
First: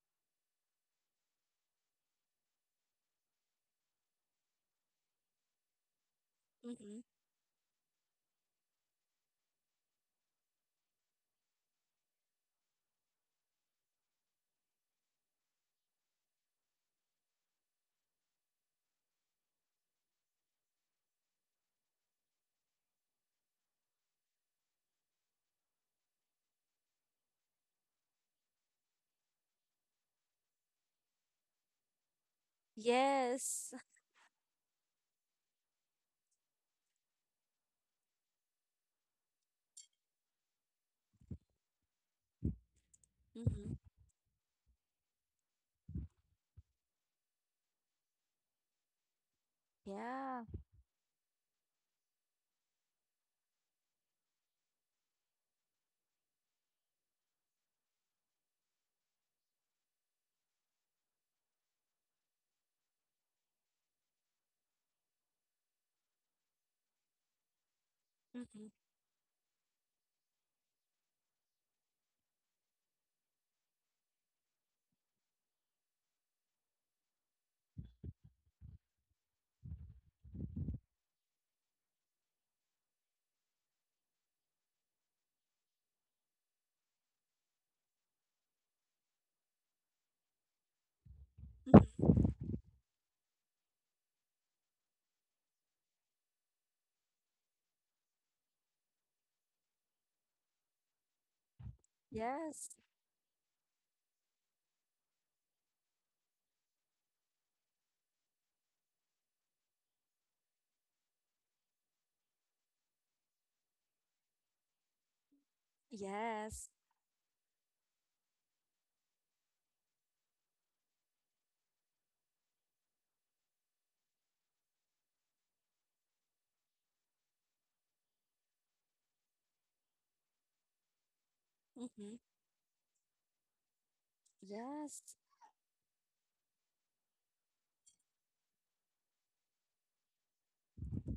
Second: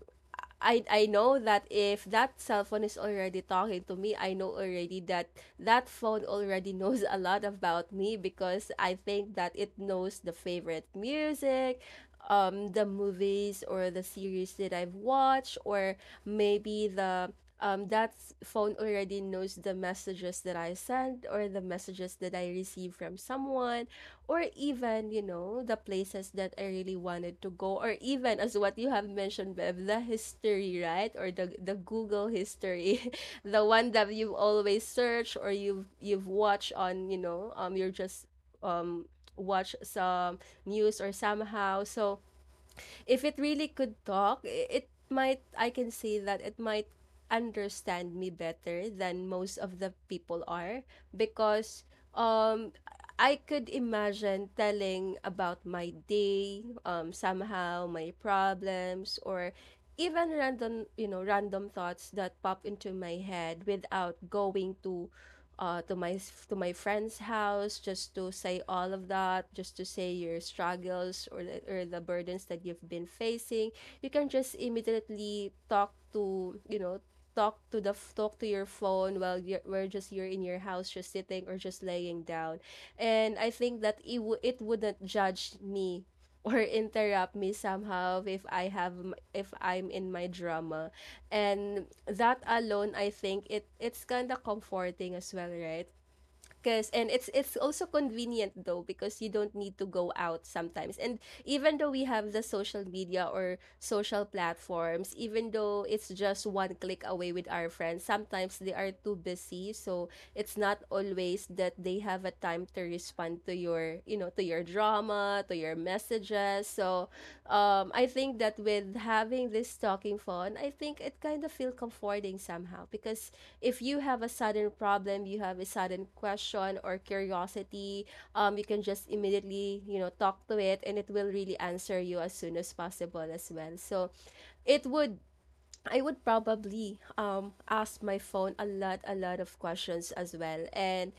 S1: I know that if that cell phone is already talking to me, I know already that that phone already
S2: Mm-hmm.
S1: knows a lot about me, because I think that it knows the favorite music, the movies or the series that I've watched, or maybe the that phone already knows the messages that I sent or the messages that I receive from someone, or even, you know, the places that I really wanted to go, or even as what you have mentioned, Bev, the history, right? Or the Google history, the
S2: Yes.
S1: one that you have always searched, or you've watched on, you know, you're just um watch some news or somehow. So if it really
S2: Mm-hmm.
S1: could talk, it might, I can say that it might understand me better than most of the
S2: Yeah.
S1: people are, because um I could imagine telling about my day, somehow my problems or even random, you know, random thoughts that pop into my head without going uh, to my to my friend's house, just to say
S2: Mm-hmm.
S1: all of that, just to say your struggles or the burdens that you've been facing. You can just immediately talk to, you know, talk to the talk to your phone while you're we're just you're in your house just sitting or just laying down, and I think that it, it wouldn't judge me or interrupt me somehow if I have if I'm in my drama. And that
S2: Mm-hmm.
S1: alone, I think it it's kind of comforting as well, right? Because and it's also convenient though because you don't need to go out sometimes. And even though we have the
S2: Yes.
S1: social media or social platforms, even though it's just one click away with our friends, sometimes they are too busy, so it's not always that they have a time to respond to your, you know, to your drama, to your messages.
S2: Yes.
S1: So, I think that with having this talking phone, I think it kind of feel comforting somehow because if you have a sudden problem, you have a sudden question or curiosity, you can just immediately, talk to it and it will really answer
S2: Mm-hmm.
S1: you as soon as possible as well. So it
S2: Yes.
S1: would I would probably ask my phone a lot of questions as well. And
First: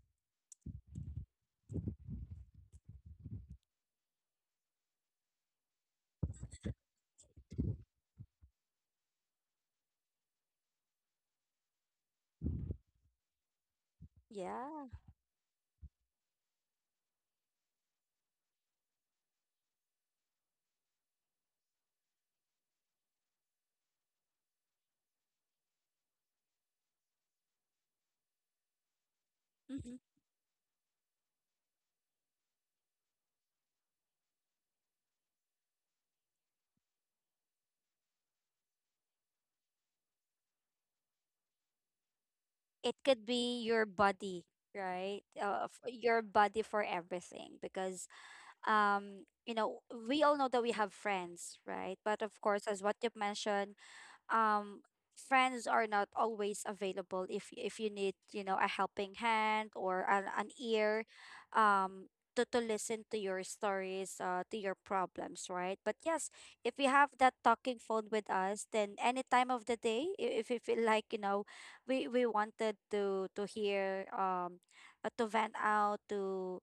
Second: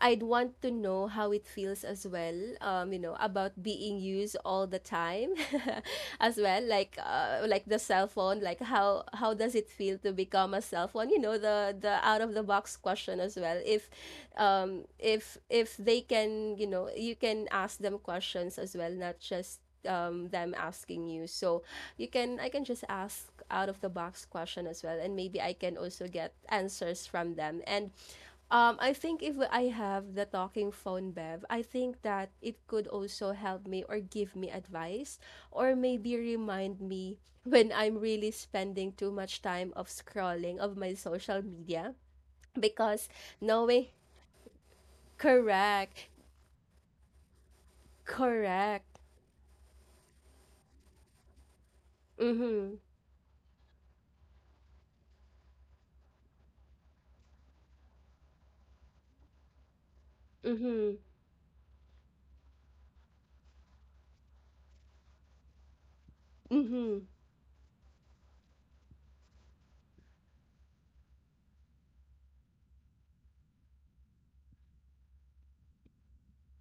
S1: I'd want to know how it feels as well, about being used all the time as well, like the cell phone, like how does it feel to become a cell phone? You know, the out of the box question as well. If
S2: Yeah.
S1: um if if they can, you can ask them questions as well, not just them asking you. So you can I can just ask out of the box question as well, and maybe I can also get answers from them. And I think if I
S2: Mm-hmm.
S1: have the talking phone, Bev, I think that it could also help me or give me advice or maybe remind me when I'm really spending too much time of scrolling of my social media
S2: It
S1: because
S2: could be your
S1: knowing.
S2: body, right?
S1: Correct.
S2: Your body for everything, because,
S1: Correct.
S2: you know, we all know that we have friends, right? But of course,
S1: Mm-hmm.
S2: as what you mentioned, um friends are not always available if, you need, you know, a helping hand or an
S1: Mm-hmm.
S2: ear, um to listen to your stories, to your problems, right? But yes, if you
S1: Mm-hmm.
S2: have that talking phone with us, then any time of the day, if you feel like, you know, we wanted to hear, to vent out to,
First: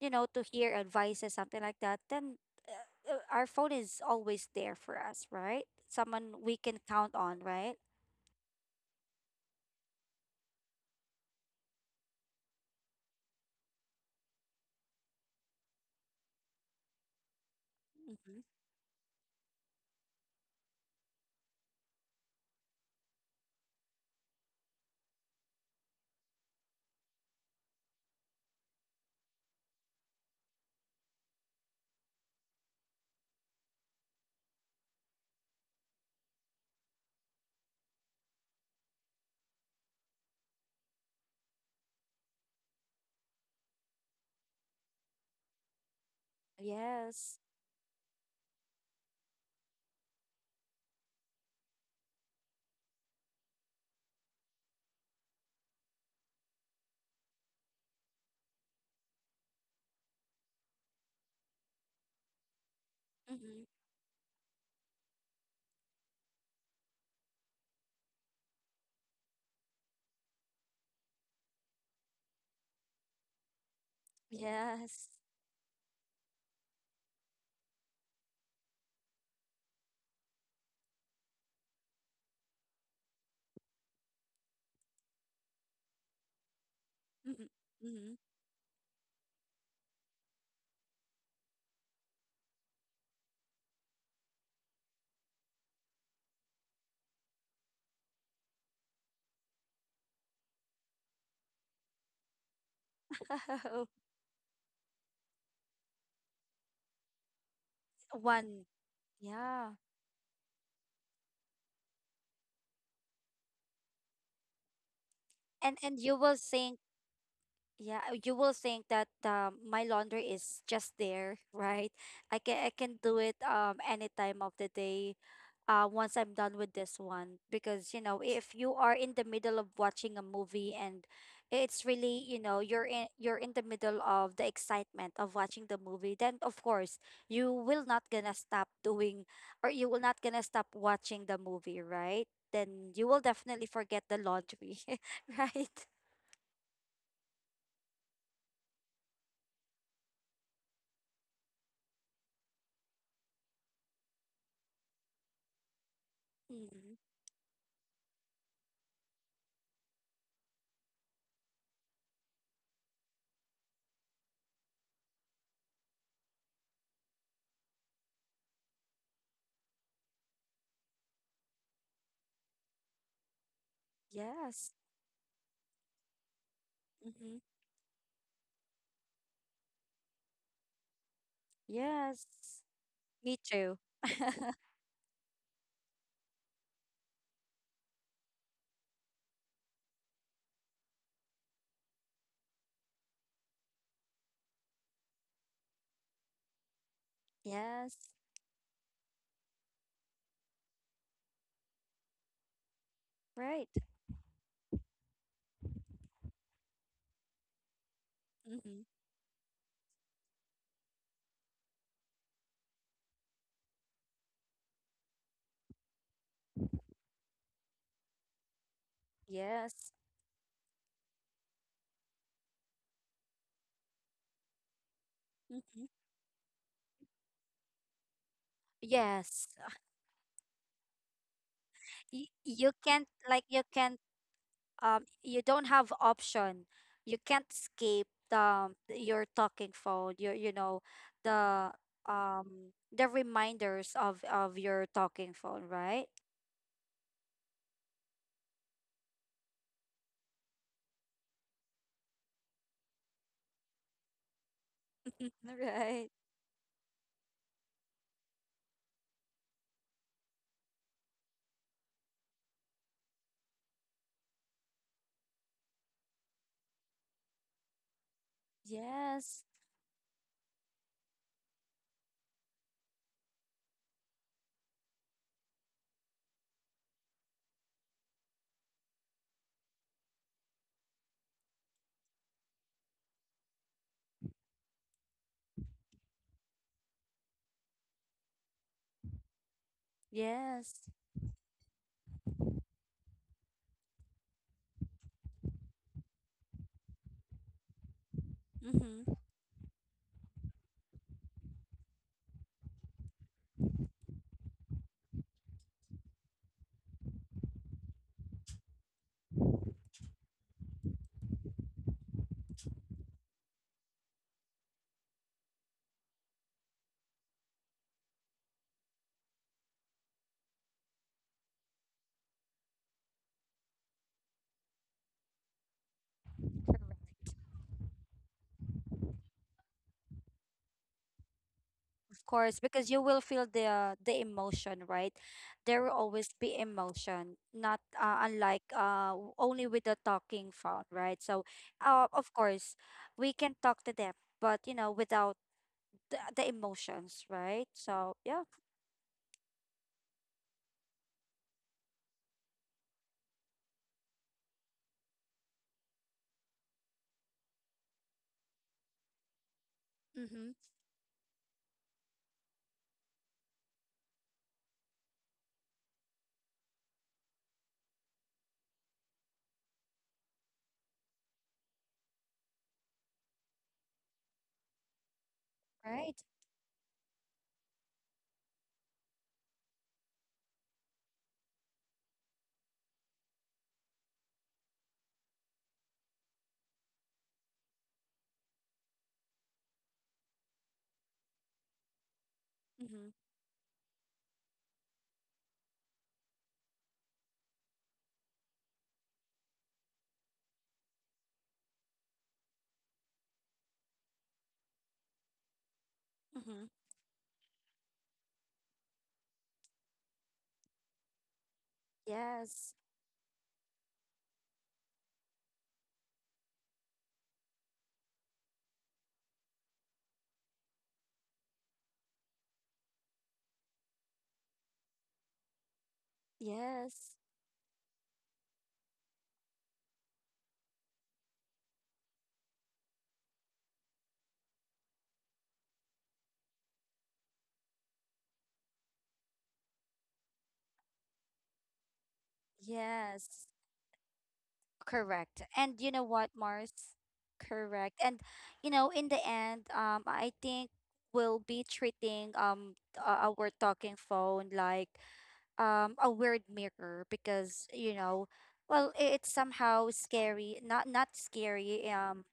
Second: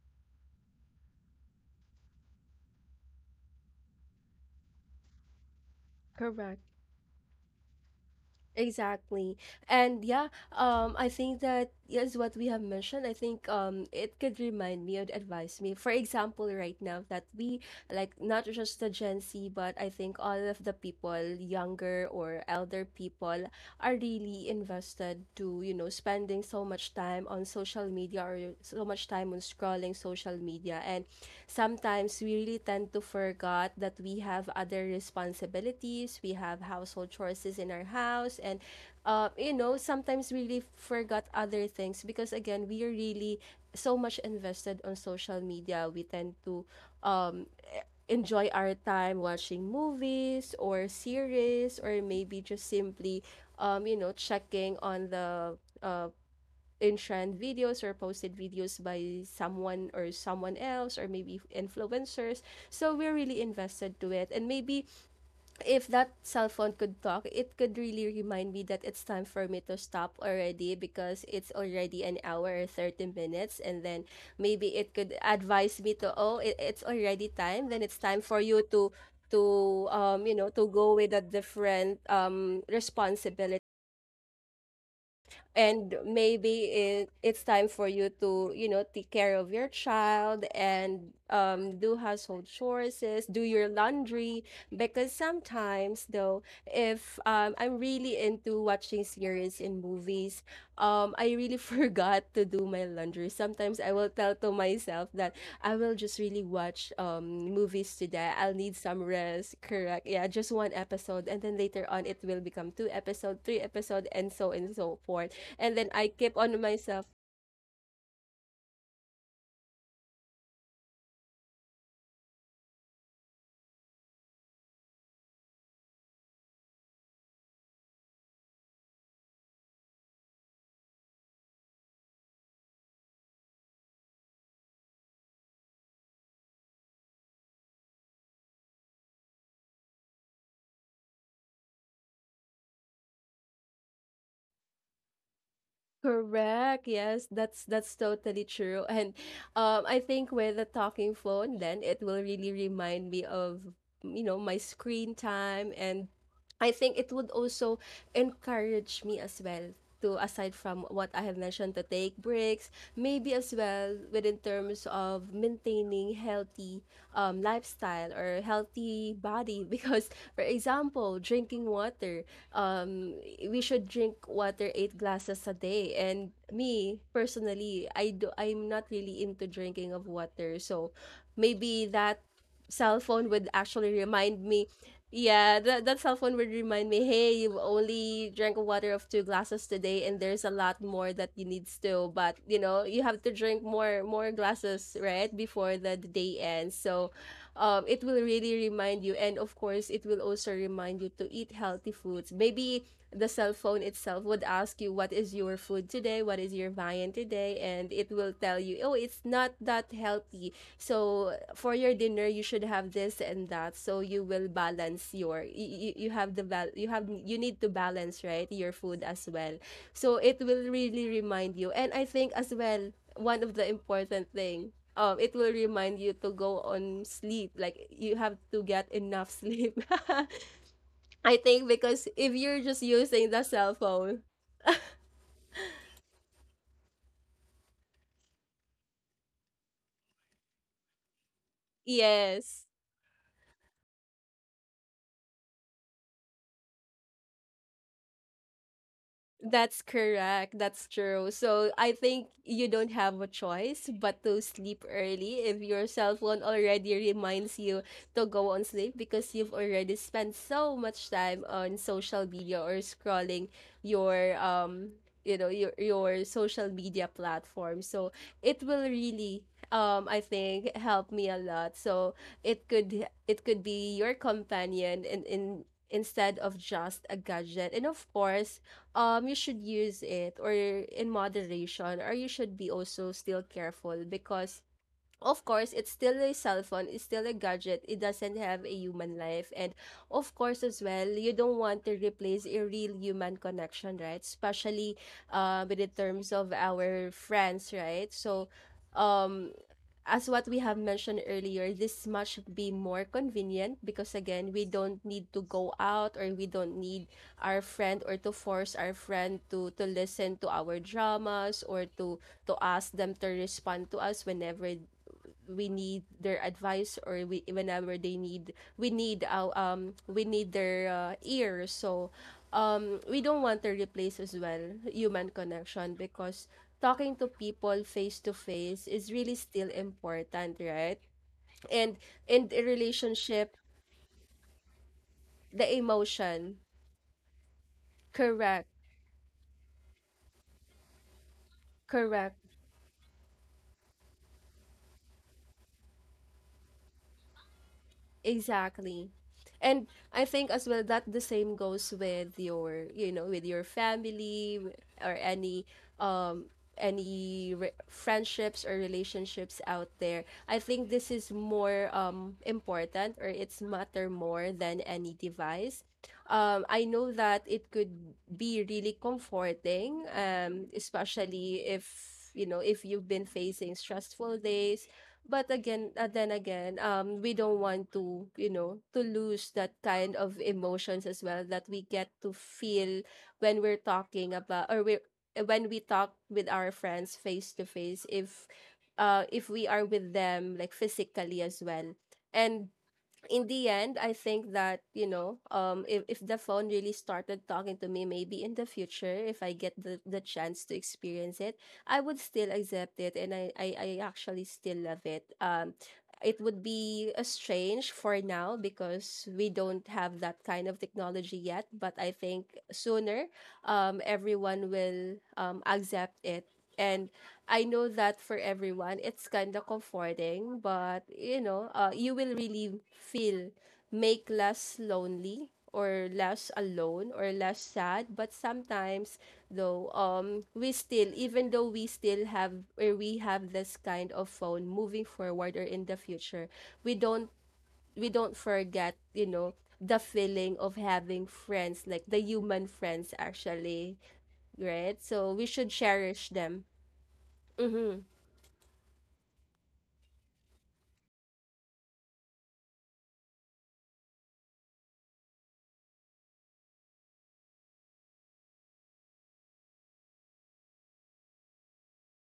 S2: you know, to hear advices, something like that, then, our phone is always there for us, right? Someone we
S1: Correct.
S2: can count on, right?
S1: Exactly. And yeah, I think that yes, what we have mentioned. I think it could remind me or advise me. For example, right now that we like
S2: Mm-hmm.
S1: not just the Gen Z, but I think all of the people, younger or elder people, are really invested to, spending so much time on social media or so much time on scrolling social media. And sometimes we really tend to forget that we have other responsibilities, we have household chores in our house. And sometimes we really forgot other things because again, we are really so much invested on social media. We tend to
S2: Yes.
S1: um, enjoy our time watching movies or series, or maybe just simply, checking on the uh, in-trend videos or posted videos by someone or someone else or maybe influencers, so we're really
S2: Mm-hmm.
S1: invested to it. And maybe if that cell phone could talk, it could really remind me that it's time for me to stop already because it's already an hour or 30 minutes. And then maybe it
S2: Yes.
S1: could advise me to, oh, it's already time, then it's time for you to you know to go with a different responsibility, and maybe it's time for you
S2: Mm-hmm.
S1: to take care of your child, and do household chores, do your laundry. Because sometimes though, if I'm really into watching series and movies, I really forgot to do my laundry. Sometimes I
S2: Mm-hmm.
S1: will tell to myself that I will just really watch movies today. I'll
S2: One.
S1: need some rest,
S2: Yeah.
S1: correct? Yeah, just one episode, and then later on it will become two episode, three episode and so forth. And
S2: And
S1: then
S2: and
S1: I
S2: you
S1: keep
S2: will
S1: on
S2: think,
S1: myself.
S2: yeah, you will think that, my laundry is just there, right? I can do it, any time of the day, once I'm done with this one, because you know, if you are in the middle of watching a movie and it's really, you know, you're in the middle of the excitement of watching the movie, then of course you will not gonna stop doing, or you will not gonna stop watching the movie, right? Then you will definitely forget the laundry, right?
S1: Correct. Yes, that's totally true. And I think with the talking phone, then it will really remind me of, my screen time. And I
S2: Mm,
S1: think it would also encourage me as well to, aside from what I have mentioned, to take breaks, maybe as well within terms of maintaining healthy lifestyle or healthy body. Because, for example, drinking water, um, we should drink water
S2: yes.
S1: 8 glasses a day. And me
S2: Mm-hmm.
S1: personally, I'm not really into drinking of water. So maybe that
S2: Yes.
S1: cell phone
S2: Me
S1: would
S2: too.
S1: actually remind me. Yeah, that cell phone would remind me, hey, you only drank water of 2 glasses today, and there's a lot more that you need still. But, you have to drink more glasses, right, before the day ends. So
S2: Yes.
S1: it will really remind you. And of course, it will also remind you to eat healthy foods. Maybe the cell
S2: Right.
S1: phone itself would ask you, what is your food today? What is your viand today? And it will tell you,
S2: Mm-hmm.
S1: oh, it's not that healthy. So for your dinner, you should have this and that. So you will balance your, you have the, val- you have, you need to balance, right? Your food as well.
S2: Yes.
S1: So it will really remind you. And I think as well, one of the important thing, it will
S2: Mm-hmm.
S1: remind you to go on sleep, like you have to get enough
S2: Yes.
S1: sleep. I think because if you're
S2: You
S1: just
S2: can't,
S1: using the
S2: like,
S1: cell phone.
S2: you don't have option. You can't escape the your talking phone. Your you know the
S1: Yes.
S2: the reminders of your talking phone, right?
S1: That's correct. That's true. So I think you don't have a choice but to sleep early if your
S2: Right.
S1: cell phone already reminds you to go on sleep because you've already spent so much time on social media or scrolling your you know your social media platform. So it will
S2: Yes.
S1: really I think help me a lot. So it could be your companion in, instead of just a gadget. And of course, you should use it or in moderation, or you should be also still careful, because of course, it's still a cell phone, it's still a gadget, it doesn't have a human life. And of course, as
S2: Yes.
S1: well, you don't want to replace a real human connection, right? Especially with the terms of our friends, right? So,
S2: Mm-hmm.
S1: um, as what we have mentioned earlier, this much be more convenient because again, we don't need to go out, or we don't need our friend or to force our friend to listen to our dramas or to ask them to respond to us whenever we need their advice, or we whenever they need, we need their ear. So we don't want to replace as well human connection, because talking to people face to face is really still important, right? And
S2: Of
S1: in
S2: course,
S1: a
S2: because you will feel
S1: relationship,
S2: the emotion, right?
S1: the
S2: There will always be
S1: emotion.
S2: emotion, not, unlike,
S1: Correct.
S2: only with the talking phone, right? So, of
S1: Correct.
S2: course, we can talk to them, but you know, without the emotions, right? So, yeah.
S1: Exactly. And I think as well that the same goes with your family, or um any friendships or relationships out there.
S2: Mm-hmm.
S1: I think this is more important, or it's matter more than any device. I know that it could be really comforting, especially if you've been facing stressful days. But again,
S2: Right.
S1: then again, we don't want to lose that kind of emotions as well that we get to feel when we're talking about, or we when we talk with our friends face to face, if we are with them like physically as well. And
S2: Mm-hmm.
S1: in the end, I think that, if, the phone really started talking to me, maybe in the future, if I get the chance to experience it, I would still accept it, and I actually still love it. It would
S2: Mm-hmm.
S1: be a strange for now because we don't have that kind of technology yet, but I think
S2: Yes.
S1: sooner, everyone will accept it. And I know that for everyone, it's kind of comforting, but you will really feel, make less lonely or less alone
S2: Yes.
S1: or less sad. But sometimes though, we still, even though we still have, or we have this kind of phone moving forward or in the future, we don't we don't forget, the feeling of having friends, like the human friends,
S2: Yes.
S1: actually, right? So
S2: Correct.
S1: we should
S2: And you know
S1: cherish
S2: what,
S1: them.
S2: Mars? Correct.
S1: Mm-hmm.
S2: And you know, in the end, I think we'll be treating, our talking phone like a weird mirror, because you know, well, it's somehow scary. Not scary. Um,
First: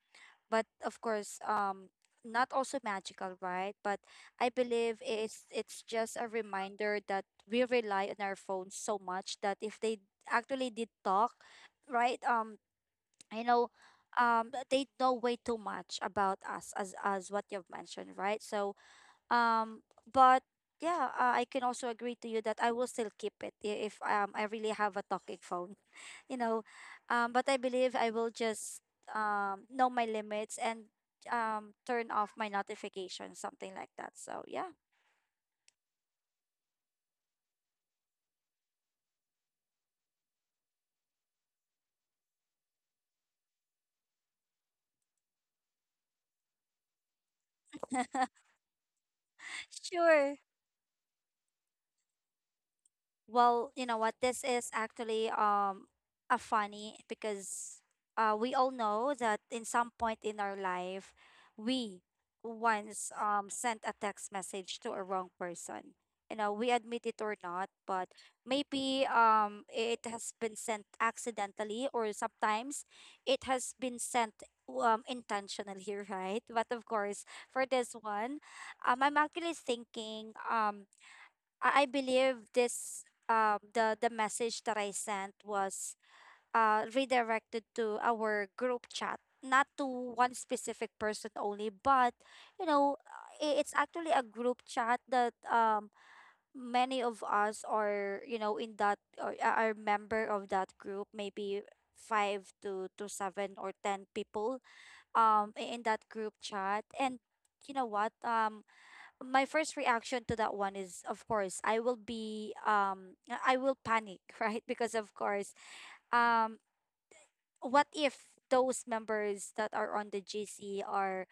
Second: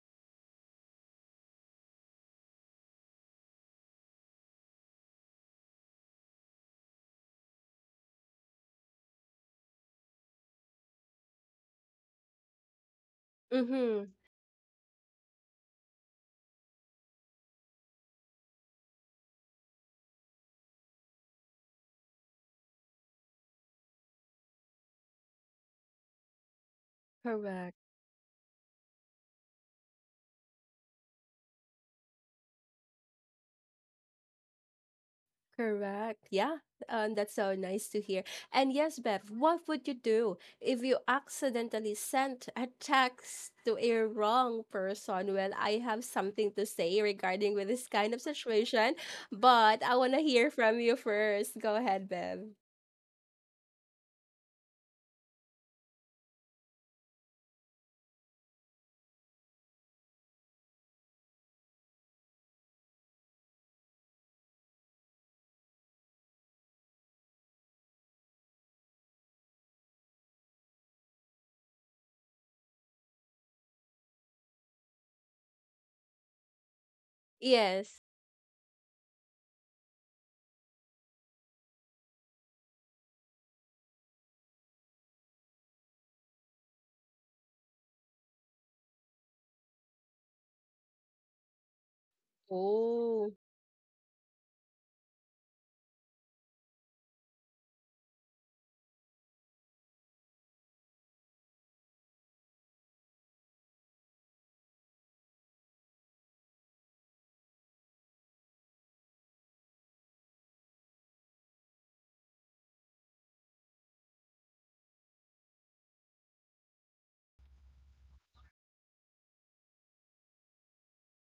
S2: but of course, not also magical, right? But I believe it's just a reminder that we rely on our phones so much that if they actually did talk, right? You know,
S1: Mm-hmm.
S2: they know way too much about us, as what you've mentioned, right? So, but yeah, I can also agree to you that I will still keep it, if, I really have a talking phone, you know, but I
S1: Correct.
S2: believe I will just, know my limits, and, turn off my notifications, something like that. So yeah.
S1: Correct. Yeah. That's so nice to hear. And yes, Bev, what would you do if you accidentally sent a text to a wrong person? Well, I have something to say regarding with this kind of situation, but I want to
S2: Sure.
S1: hear from you first. Go ahead, Bev.
S2: Well, you know what? This is actually a funny, because, we all know that in some point in our life, we once sent a text message to a wrong person. You know, we admit it or not, but maybe it has been sent accidentally, or sometimes it has been sent, intentionally, right? But of course, for this
S1: Yes.
S2: one, I'm actually thinking. I believe this the message that I sent was redirected to our group chat, not to one specific person only, but you know,
S1: Oh.
S2: it's actually a group chat that many of us are, you know, in that, or are member of that group, maybe five to seven or ten people, in that group chat. And you know what, my first reaction to that one is, of course, I will panic, right? Because of course, um what if those members that are on the GC are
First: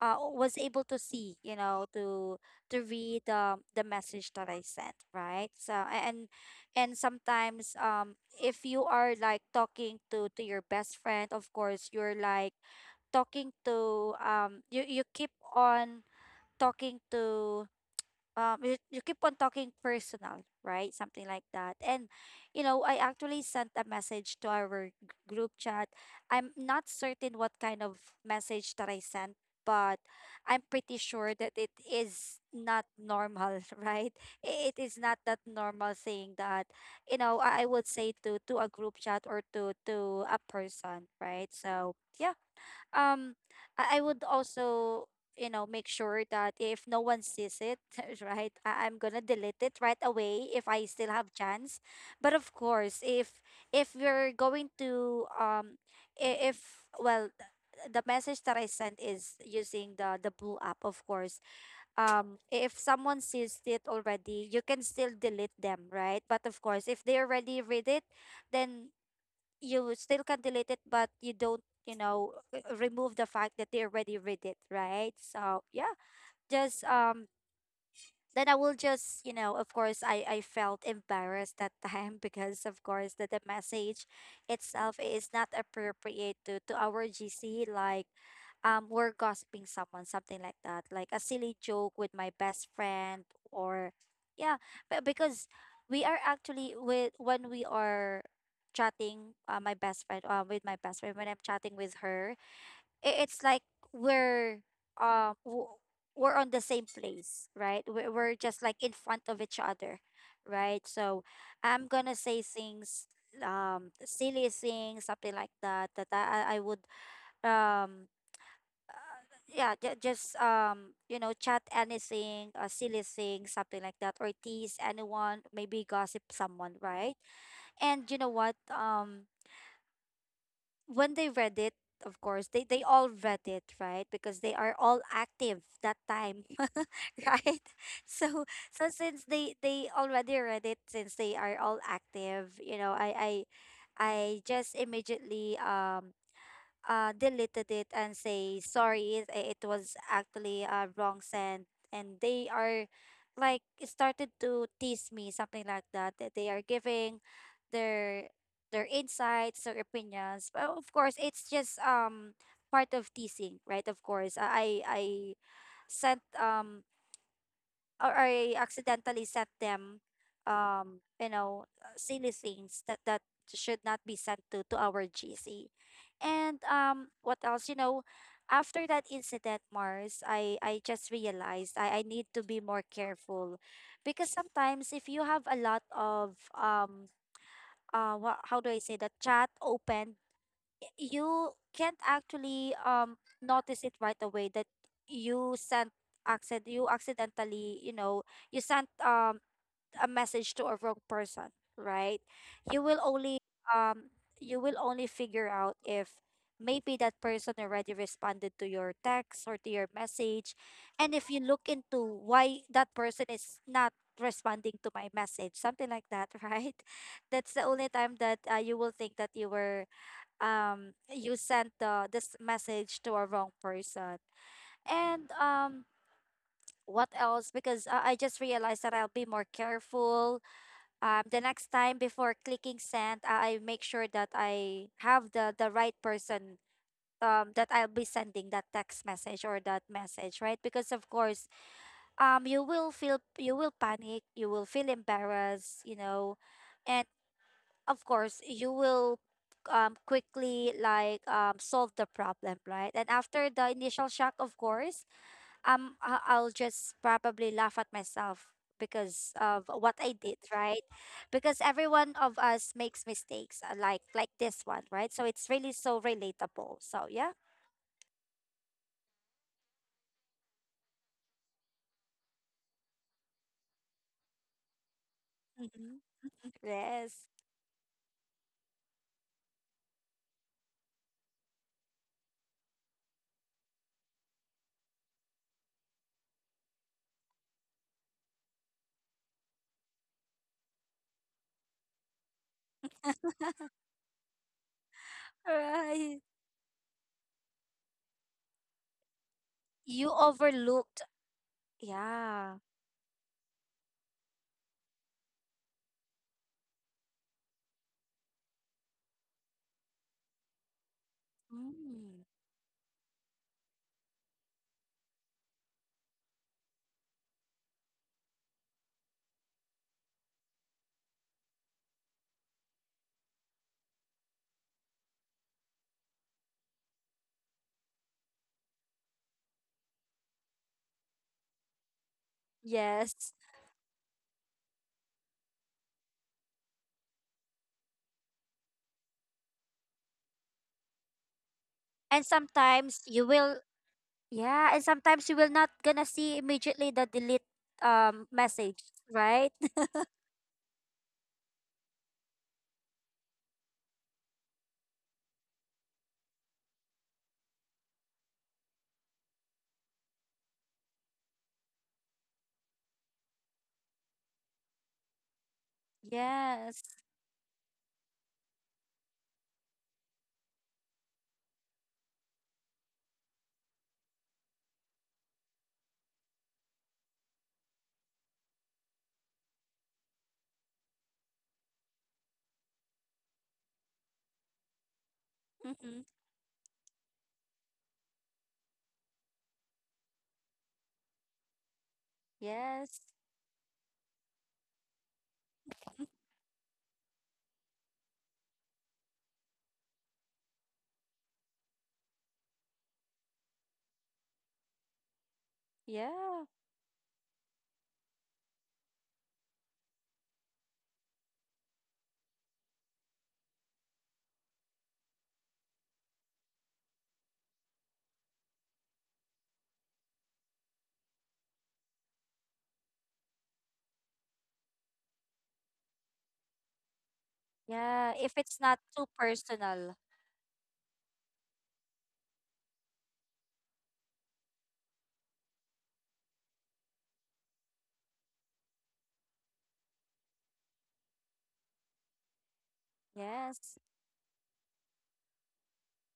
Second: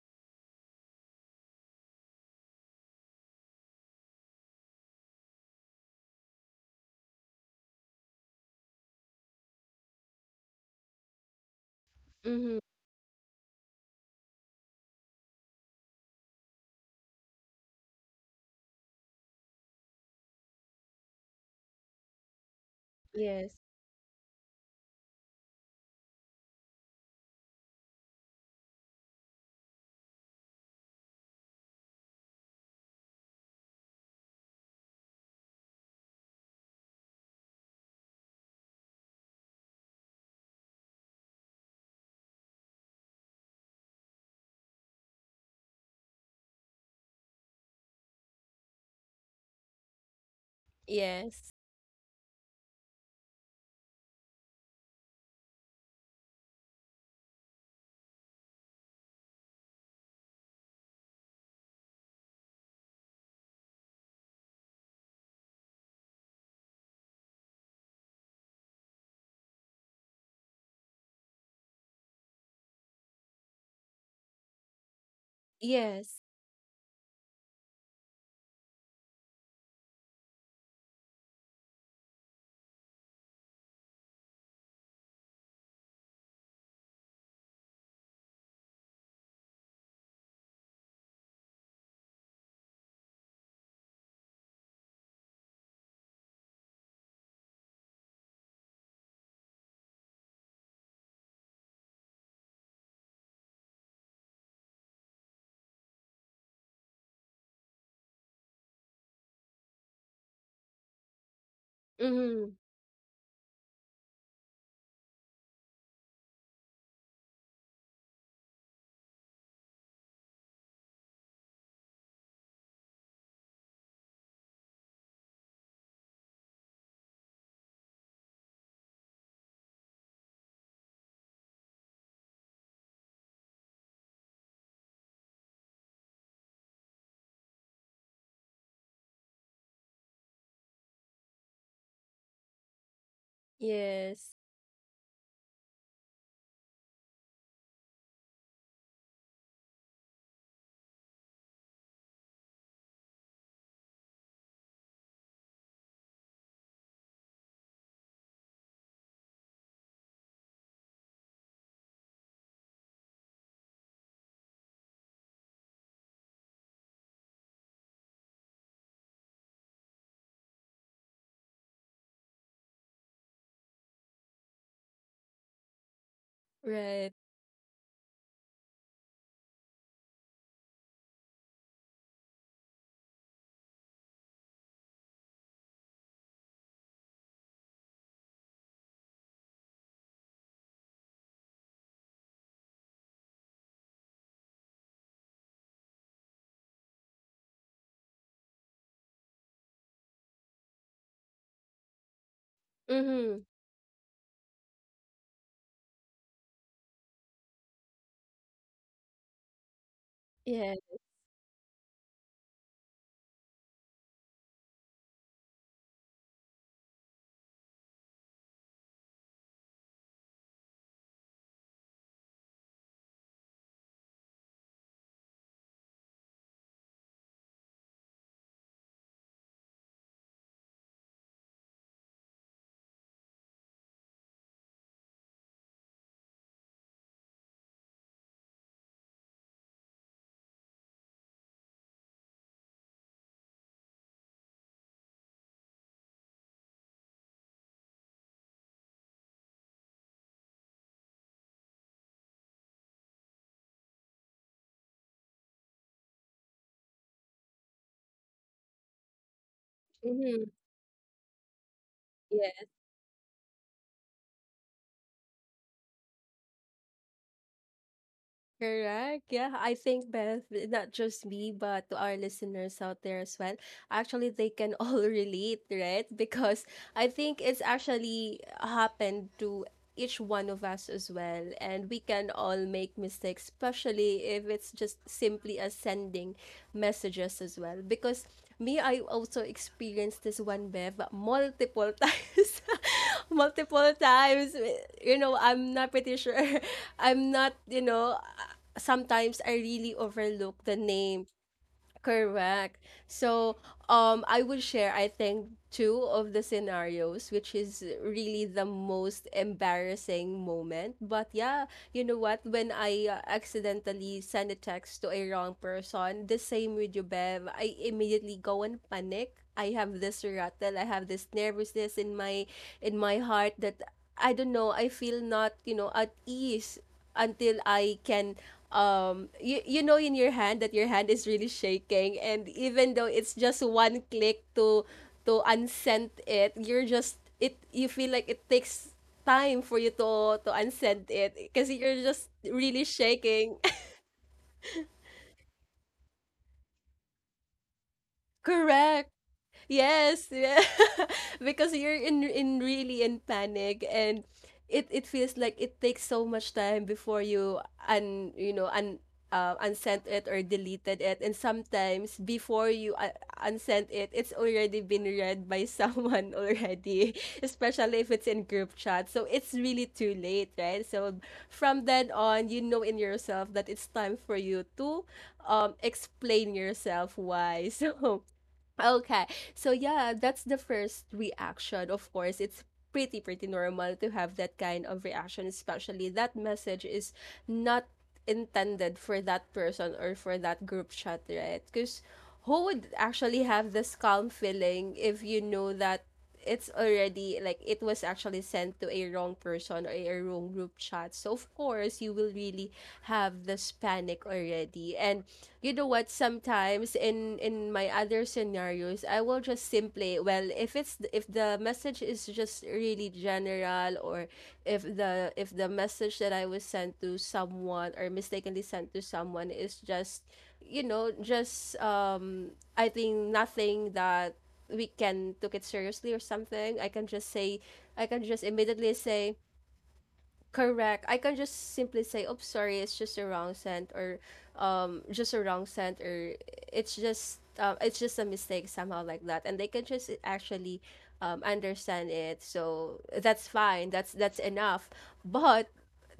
S2: was able to see, you know, to read, the message that I sent, right? So and sometimes, if you are, like, talking to your best friend, of course you're like
S1: Mm-hmm.
S2: talking to, you keep on talking to, you keep on talking personal, right? Something like that. And you know, I actually
S1: Yes.
S2: sent a message to our group chat. I'm not certain what kind of message that I sent, but I'm pretty sure that it is not normal, right? It is not that normal thing that, you know, I would say to a group chat, or to a person, right? So yeah. um I would also, you know, make sure that if no one sees it, right? I'm gonna delete it right away if I still have
S1: Yes.
S2: chance. But of course, if we're going to I- if well th- the message that I sent is using the blue app. Of course, if someone sees it already, you can still delete them, right? But of course, if they already read it, then you still can delete it, but you don't, you know, remove the fact that they already read it, right? So yeah,
S1: Yes.
S2: just then I will just, you know, of course, I felt embarrassed that time, because of course, that the message itself is not appropriate to our GC. Like, we're gossiping someone, something like that, like a silly joke with my best friend, or yeah, but because we are actually with, when we are chatting, my best friend, with my best friend, when I'm chatting with her, it's like we're um w- we're on the same place, right? We're just like in front of each other, right? So I'm gonna say
S1: Mm-hmm.
S2: things, silly things, something like that, that I would, um yeah, ju- just you know, chat anything, a silly thing, something like that, or tease anyone, maybe gossip someone, right? And you know what, when they read it, of course, they all read it, right? Because they are all active that time, right? So so since they already read it, since they are all active, you know, I I
S1: Yes.
S2: I just immediately, deleted it and say sorry. It was actually a wrong send, and they are like started to tease me, something like that. That they are giving their their insights, their opinions. But of course, it's just part of teasing, right? Of course, I sent, or I accidentally sent them, you know, silly things that should not be sent to our GC. And
S1: Right.
S2: what else? You know, after that incident, Mars, I just realized I need to be more careful, because sometimes if you have a lot of, how do I say, that chat open, you can't actually notice it right away that you sent accident you accidentally, you know, you sent, a message to a wrong person, right? you will only
S1: Mm-hmm.
S2: um you will only figure out if maybe that person already responded to your text or to your message,
S1: Yeah.
S2: and if you look into why that person is not responding to my message, something like that, right? That's the only time that, you will think that you sent the this message to a wrong person. And what else? Because I just realized that I'll be more careful, the next time, before clicking send, I make sure that I have the right person, that I'll be sending that text message or that message, right? Because of course, you will feel, you will panic, you will feel embarrassed, you know. And of course, you will quickly, like, solve the problem, right? And after the initial shock, of course, I'll just probably laugh at myself because of what I did,
S1: Mm-hmm.
S2: right? Because everyone of
S1: Yeah.
S2: us makes mistakes, like this one, right? So it's really so relatable. So yeah.
S1: Correct. Yeah, I think Beth, not just me, but to our listeners out there as well, actually they can all relate,
S2: Hmm.
S1: right? Because I
S2: Yes.
S1: think it's actually happened to each one of us as well, and we can all make mistakes, especially if it's just simply as sending messages as well. Because me, I also experienced this one, Bev, multiple times, multiple times. You know, I'm not pretty
S2: Right.
S1: sure. I'm not, you know sometimes I really
S2: You
S1: overlook the
S2: overlooked.
S1: name.
S2: Yeah.
S1: Correct. So, I will share, I think, two of the scenarios, which is really the most embarrassing moment. But yeah, you know
S2: Mm.
S1: what? When I accidentally send a text to a wrong person, the same with you, Bev, I immediately go and panic. I have this rattle, I have this nervousness in my, heart, that I don't know, I feel not, at ease until I can, in your hand that your hand is really shaking, and even though it's
S2: Yes.
S1: just one click to unsend it, you feel like it takes time for you to unsend it, kasi you're
S2: and
S1: just really
S2: sometimes you
S1: shaking.
S2: will Yeah, and sometimes you will not gonna see immediately the delete message,
S1: Correct.
S2: right?
S1: Yes, yeah. Because you're in really in panic, and it feels like it takes so much time before you un you know un unsent it or deleted it. And sometimes before you unsent it, it's already been read by someone
S2: Yes.
S1: already, especially if it's in group chat, so it's really too late, right? So from then on you know in yourself that it's time for you to explain yourself why. So okay. So yeah, that's the first reaction. Of course, it's pretty normal to have that kind of reaction,
S2: Mm-hmm.
S1: especially that message is not intended for that person or for that group chat, right? Cuz who would
S2: Yes.
S1: actually have this calm feeling if you know that it's already like it was actually sent to a wrong person or a wrong group chat. So of course, you will really have this panic already. And you know what,
S2: Yeah.
S1: sometimes in my other scenarios, I will just simply, well, if it's if the message is just really general, or if the message that I was sent to someone or mistakenly sent to someone is just you know just um I think nothing that we can took it seriously or something, I can just say, I
S2: Yeah.
S1: can
S2: If
S1: just
S2: it's not
S1: immediately
S2: too
S1: say,
S2: personal.
S1: correct. I can just simply say, "Oh, sorry, it's just a wrong scent," or just a wrong scent, or it's just a mistake somehow like that, and they can just actually understand it. So that's
S2: Yes.
S1: fine. That's enough. But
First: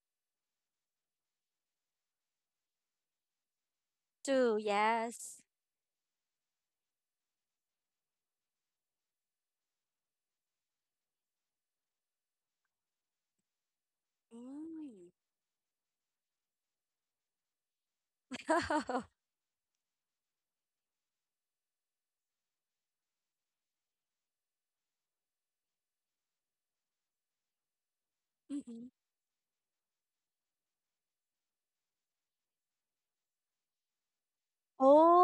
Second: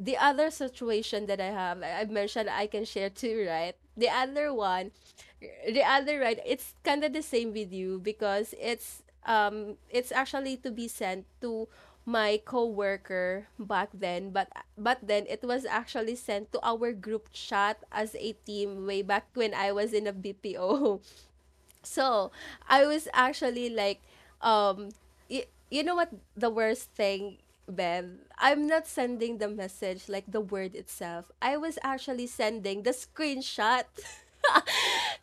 S1: the other situation that I have, I've mentioned I can share too, right? The other
S2: Too.
S1: one,
S2: Yes.
S1: the other, right, it's kind of the same with you because it's actually to be sent to my coworker back then, but
S2: Mm.
S1: then it was actually sent to our group chat as a team way back when I was in a BPO. So I was actually like, um you know what the worst thing, Bev, I'm
S2: Mhm.
S1: not sending the message like the word itself, I was actually sending the screenshot.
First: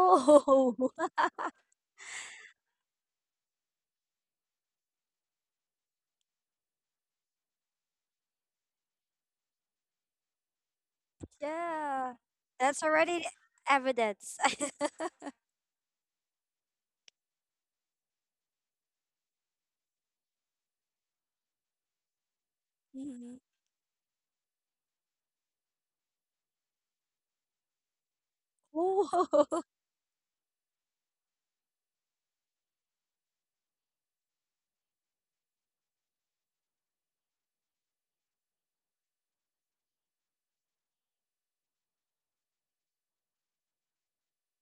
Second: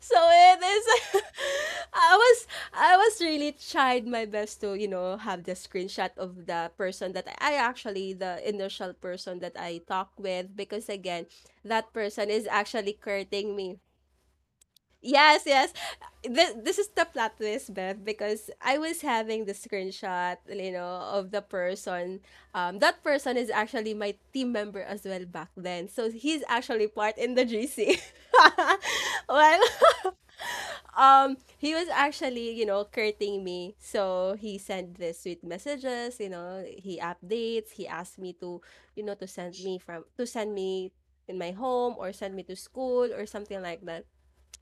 S1: So it is, I was, I was really tried my best to, you know, have the screenshot of the person that I actually the initial person that I talk with, because again, that
S2: yeah.
S1: person is
S2: That's
S1: actually
S2: already
S1: courting me.
S2: evidence.
S1: Yes, yes. This is the plot twist, Beth, because I was having the screenshot, you know, of the person. That
S2: Mhm.
S1: person is actually my team member as well back then. So he's actually part in the GC. Well,
S2: Oh,
S1: he was actually, you know, courting me. So he sent the sweet messages, you know, he updates, he asked me to, you know, to send me from to send me in my home or send me to school or something like that.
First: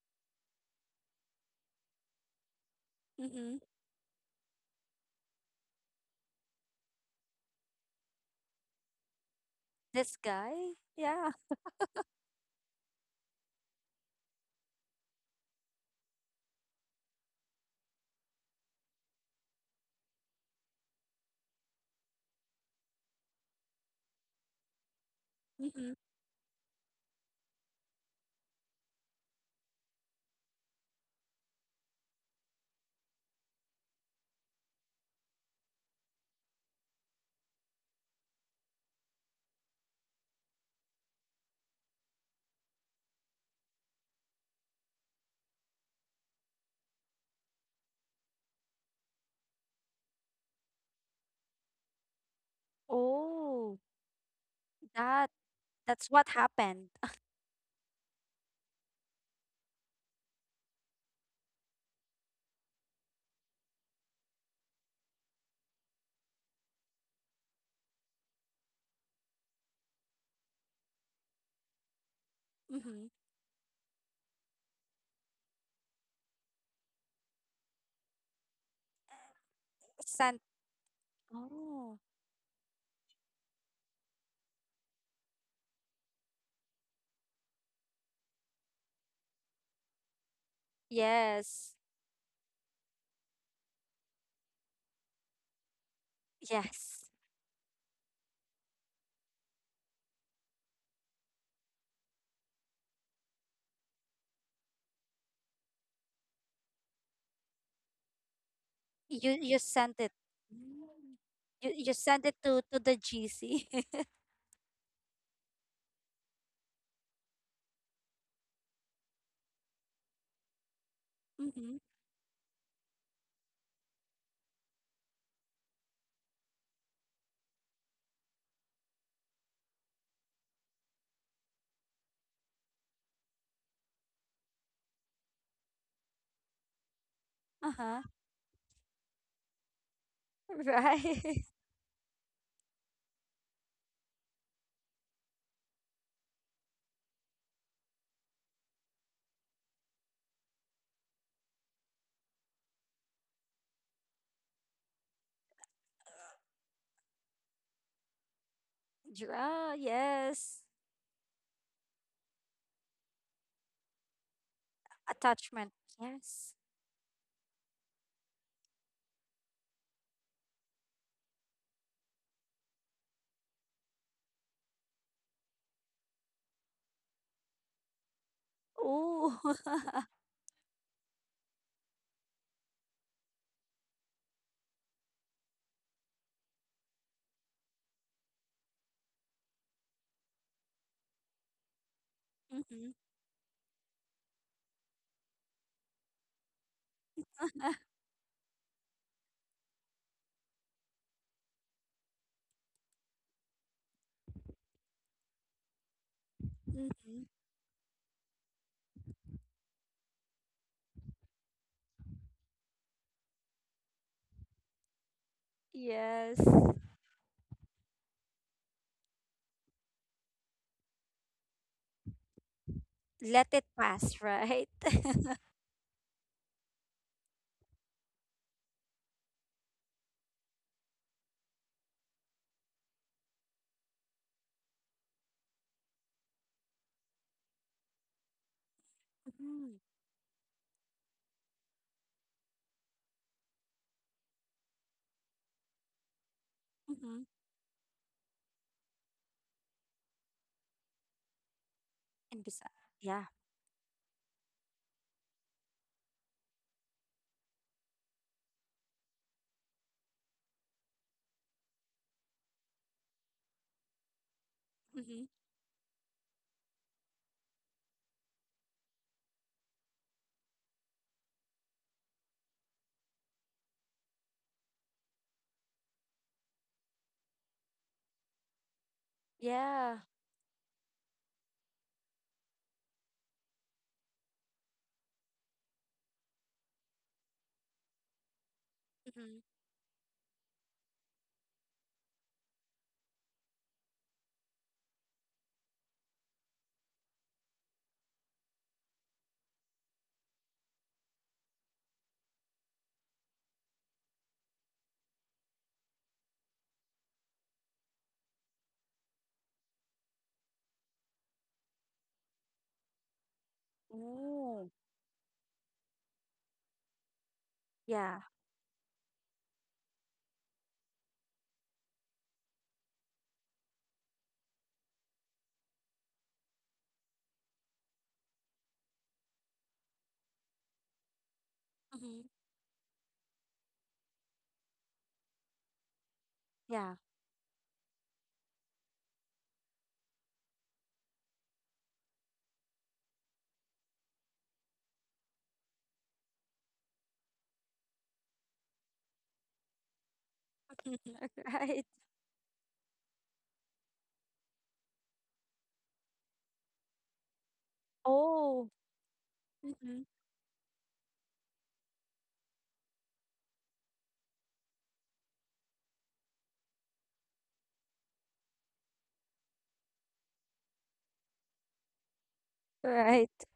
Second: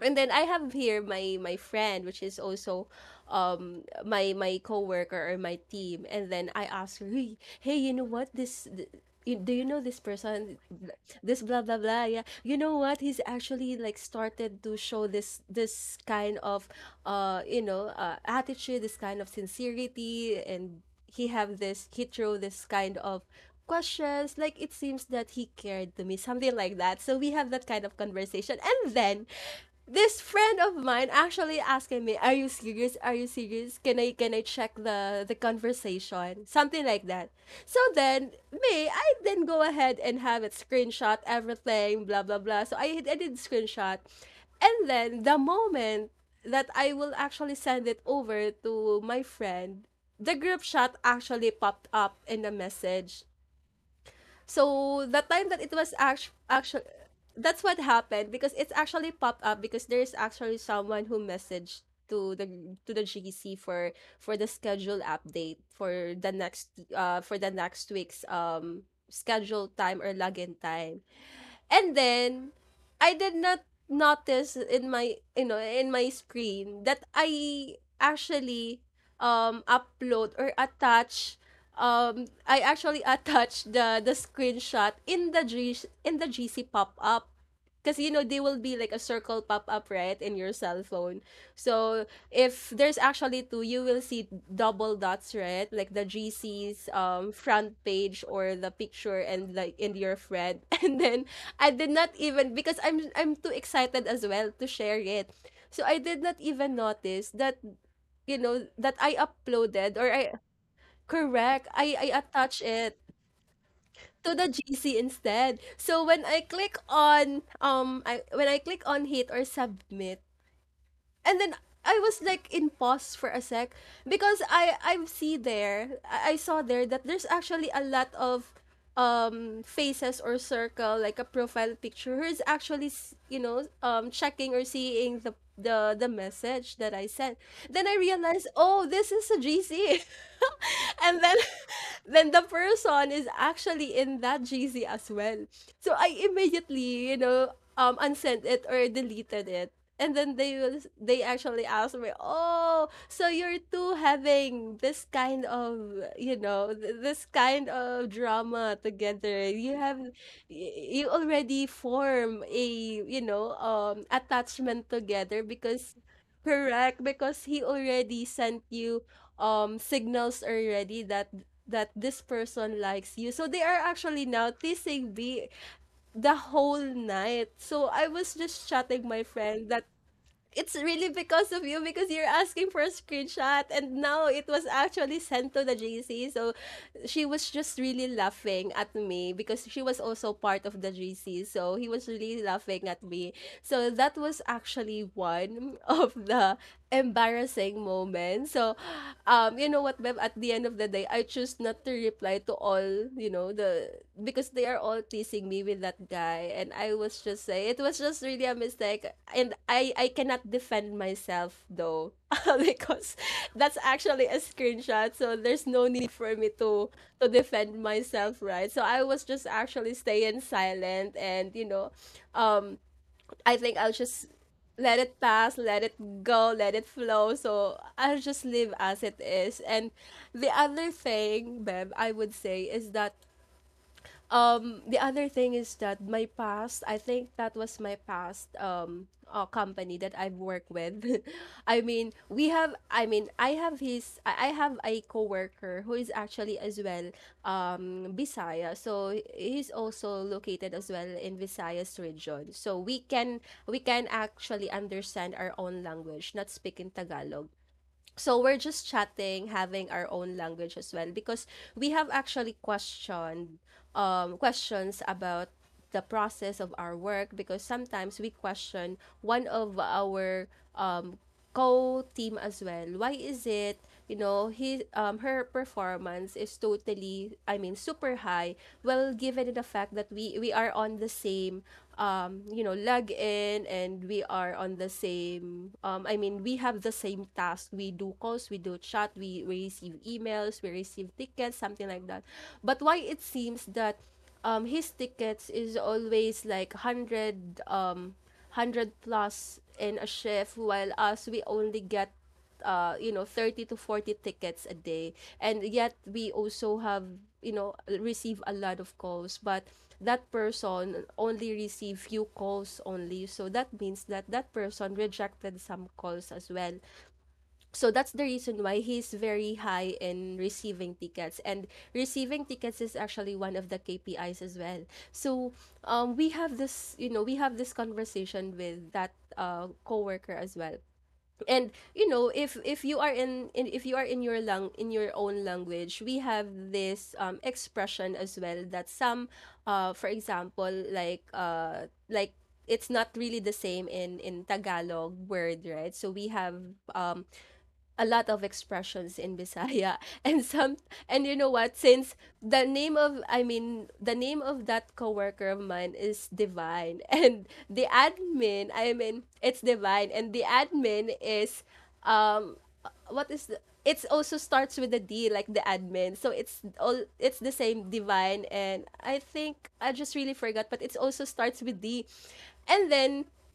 S1: And then I have here my friend, which is also
S2: mm-hmm.
S1: my coworker or my team. And then I asked her, "Hey, hey, you know what? This you- do you know this
S2: This guy?
S1: person?
S2: Yeah.
S1: This blah blah blah." Yeah, you know what? He's actually like started to show this kind of attitude, this kind of sincerity, and he have this, he throw this kind of questions like it seems that he
S2: Mm-hmm.
S1: cared to me something like that. So we have that kind of conversation, and then this friend of mine actually asking me, "Are you serious? Are you serious? Can I check the conversation?" Something like that. So then me, I then go ahead and have it screenshot everything, blah blah blah. So I did screenshot, and then the moment that I will actually send it over to my friend, the group chat actually popped up in the message.
S2: Oh,
S1: So the
S2: that
S1: time that it was
S2: that's what
S1: actually, actually
S2: happened.
S1: that's what happened, because it's actually popped up because there's actually someone who messaged to the to the GC for the schedule update for the next week's schedule time or login time. And then
S2: Mm-hmm.
S1: I did not notice in my, you know, in my screen that I actually upload
S2: Sent.
S1: or attach,
S2: Oh.
S1: I actually attach the screenshot in the G in the GC pop-up, because you know they will be like a circle pop-up, right, in your cell phone.
S2: Yes.
S1: So if there's actually two, you will see double dots, right? Like the GC's
S2: Yes.
S1: front page or the picture and like in your friend. And then I did not even, because I'm too excited as well to share it. So I did not even notice that, you know, that I
S2: You sent
S1: uploaded
S2: it.
S1: or I,
S2: Mm.
S1: correct,
S2: You
S1: I
S2: sent it
S1: attach
S2: to the
S1: it
S2: GC.
S1: to the GC instead. So when I click on I when I click on hit or submit, and then
S2: Mm-hmm.
S1: I was like in pause for a sec, because I see there, I saw there that there's actually a lot of faces or circle like a profile picture who is actually checking or seeing the the message that I sent. Then I
S2: Uh-huh.
S1: realized, oh, this is a GC. And then
S2: Right.
S1: then the person is actually in that GC as well. So I immediately, you know, unsent it or deleted it. And then they will, they actually asked me, "Oh, so you're too having this kind of, you know, this kind of drama together.
S2: Draw,
S1: You have
S2: yes.
S1: you already form a, you know, attachment together
S2: Attachment.
S1: because,"
S2: Yes.
S1: correct, because he already sent you signals already that that this person likes you. So they are actually now teasing me the whole night. So I was just chatting my
S2: Oh.
S1: friend that it's really because of you, because you're asking for a screenshot and now it was actually sent to the GC. So she was just really laughing at me because she was also part of the GC. So he was really laughing
S2: Mm-hmm.
S1: at me. So that was actually one of the embarrassing moments. So you know what, Bev, at the end of the day, I choose not to reply to all, you know, the, because they are all teasing me with that guy and I was
S2: Mm-hmm.
S1: just saying it was just really a mistake, and I cannot defend myself though, because that's actually a screenshot, so there's no need for
S2: Yes.
S1: me to defend myself, right? So I was just actually staying silent and, you know, um
S2: Let
S1: I
S2: it
S1: think I'll
S2: pass,
S1: just
S2: right?
S1: let it pass, let it go, let it flow. So I'll just live as it is. And the other thing, Bev, I would say is that the other thing is that my past, I think that was my past
S2: Mm-hmm.
S1: company that I've worked with. I mean, we have, I mean, I have his, I have a coworker who is actually as well
S2: Mm-hmm.
S1: Visaya. So he's also located as well in Visayas
S2: And
S1: region.
S2: besides,
S1: So
S2: yeah.
S1: we can actually understand our own language, not speaking Tagalog. So we're just chatting, having our own language as well, because we have actually questioned, questions
S2: Mm-hmm.
S1: about the process of our work, because sometimes we question one of our um, co-team as well. Why is it, you know, he, her performance is totally, I mean, super high. Well, given the fact
S2: Yeah.
S1: that we are on the same, you know, log in and we are on the same, I mean, we have the same task. We do calls, we do chat,
S2: Hmm.
S1: we receive emails, we receive tickets, something like that. But why it seems that his tickets is always like 100, 100 plus in a shift, while us, we only get, 30 to 40 tickets a day, and yet we also have you know receive a lot of calls. But that person only received few calls only, so that means that that
S2: Oh.
S1: person rejected some calls as well. So that's
S2: Yeah.
S1: the reason why he's very high in receiving tickets, and receiving tickets is actually one of the KPIs as well. So we have this we have this conversation with that coworker as well. And you
S2: Mm-hmm.
S1: know, if you are in if you are in your lang in your own language, we have
S2: Yeah.
S1: this expression as well, that some for example, like like, it's not really the same in Tagalog word, right? So we have um a lot of expressions in Bisaya and some. And you know what,
S2: Right.
S1: since the name of, the name of that coworker of mine is Divine and the admin,
S2: Oh,
S1: I mean, it's
S2: mhm.
S1: Divine and the admin is, um what is the, it's also starts with a D like the admin, so it's all, it's the same Divine, and I think I just really forgot, but it's also starts with D. And then,
S2: Right.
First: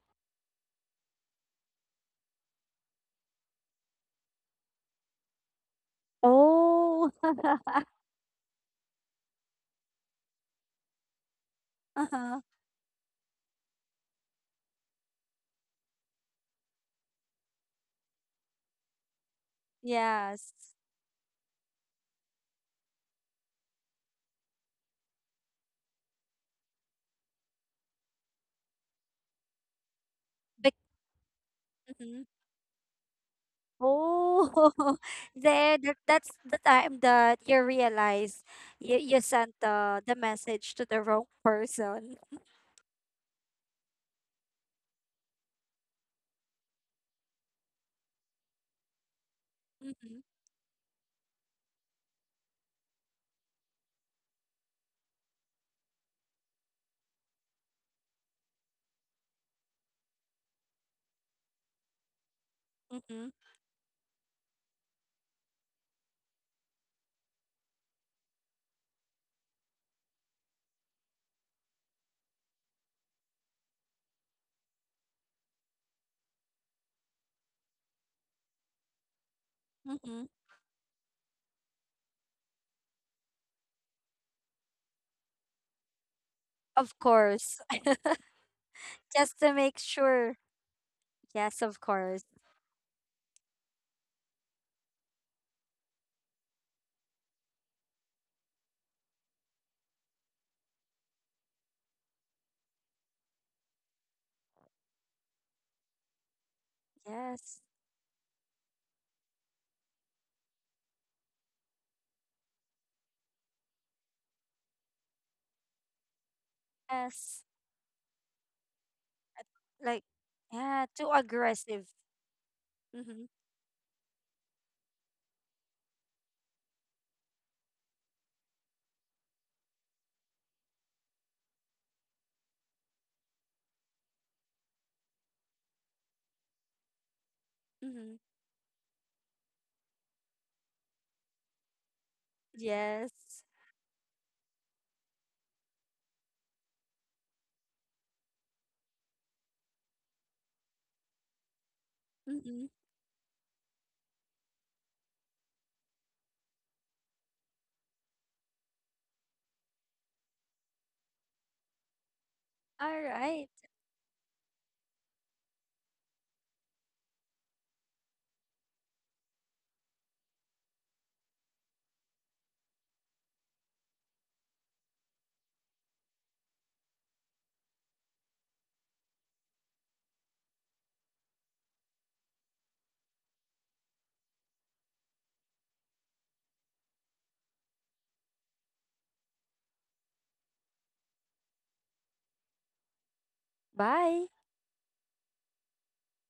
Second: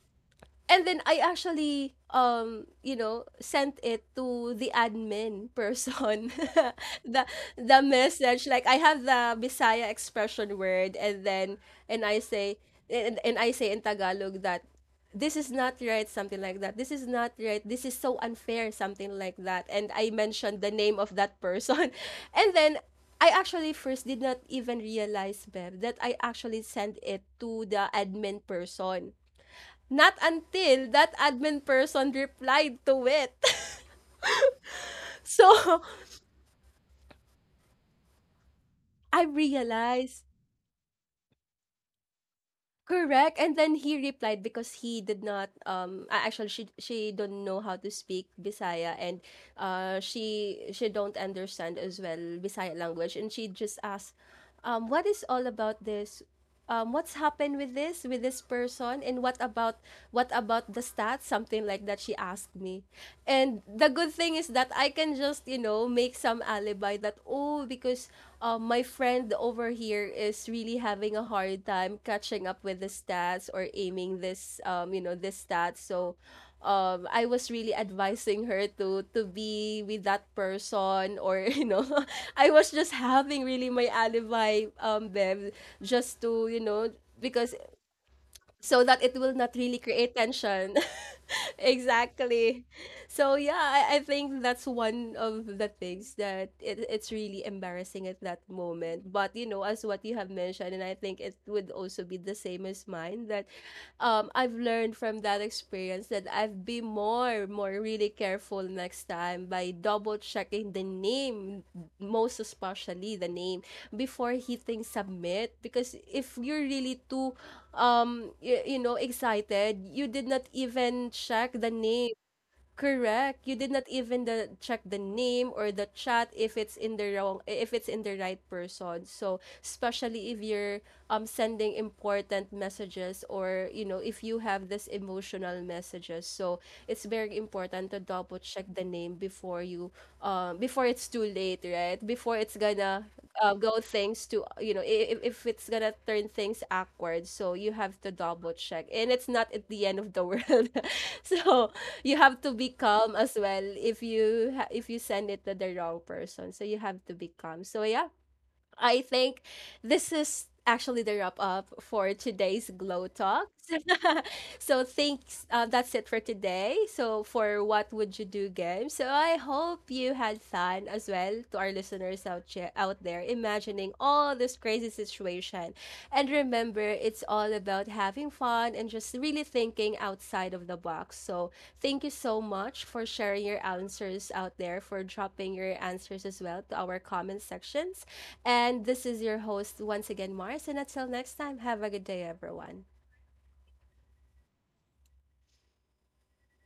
S1: and then I actually sent it to the admin person.
S2: Oh.
S1: the the message, like I have the Bisaya expression word. And then, and I
S2: Uh-huh.
S1: say, and I say in Tagalog that this is not right, something like that. This is not right, this is so unfair, something like that, and I
S2: Yes.
S1: mentioned the name of that person. And then I actually first did not even realize, Bev, that I actually sent it to the admin person. Not
S2: Bec
S1: until that admin person
S2: Mhm.
S1: replied to it.
S2: Oh, there,
S1: So,
S2: that's the time that you realize you
S1: I
S2: sent the
S1: realized.
S2: message to the wrong person.
S1: Correct. And then he replied, because he did not, actually, she don't know how to speak Bisaya, and uh
S2: Mm-hmm.
S1: she she don't understand as well Bisaya language, and she just asked, what is all about this? What's happened with this, with this person, and what about, what about the stats, something like that, she asked me.
S2: Mm-hmm.
S1: And the good thing is that I can just, you know, make some alibi, that oh, because my friend over here is really having a hard time catching up with the stats, or aiming this, this stats. So I was really advising her to be with
S2: Mm-hmm.
S1: that person, or you know, I was just having really my alibi, them, just to, you know,
S2: Of
S1: because,
S2: course.
S1: so that it will
S2: Just
S1: not
S2: to
S1: really
S2: make
S1: create
S2: sure.
S1: tension.
S2: Yes, of course.
S1: Exactly. So yeah, I think that's one of the things that, it's really embarrassing at that moment. But you know, as what you have mentioned, and I think it would also be the same as mine, that I've learned from that experience that I've be
S2: Yes.
S1: more really careful next time by double checking the name, most especially the name before hitting submit. Because if you're really too,
S2: Yes.
S1: you know, excited,
S2: Like,
S1: you did not
S2: yeah,
S1: even
S2: too
S1: check the
S2: aggressive.
S1: name.
S2: Mm-hmm.
S1: Correct. You did not even check the name or the chat if it's in the wrong, if it's in the right person. So, especially if you're sending important messages, or you know, if you have this emotional messages. So, it's very important to
S2: Mm-hmm.
S1: double check the name before you, before it's too late, right? Before it's gonna,
S2: Yes.
S1: go things to, you know, if it's gonna turn things awkward, so you have to double check, and it's not at the end of the world. So you have to
S2: Mm-hmm.
S1: be calm as well, if you if you send it to the wrong person, so you have to be calm. So yeah, I think this is actually the wrap up for today's
S2: All
S1: Glow
S2: right.
S1: Talks. So thanks. That's it for today. So for What Would You Do game. So I hope you had fun as well, to our listeners out out there, imagining all this crazy situation. And remember, it's all about having fun and just really thinking outside of the box. So thank you so much for sharing your answers out there, for dropping your answers as well to our comment section. And this is your host once again, Mars. And until next time, have a good day, everyone.
S2: Bye.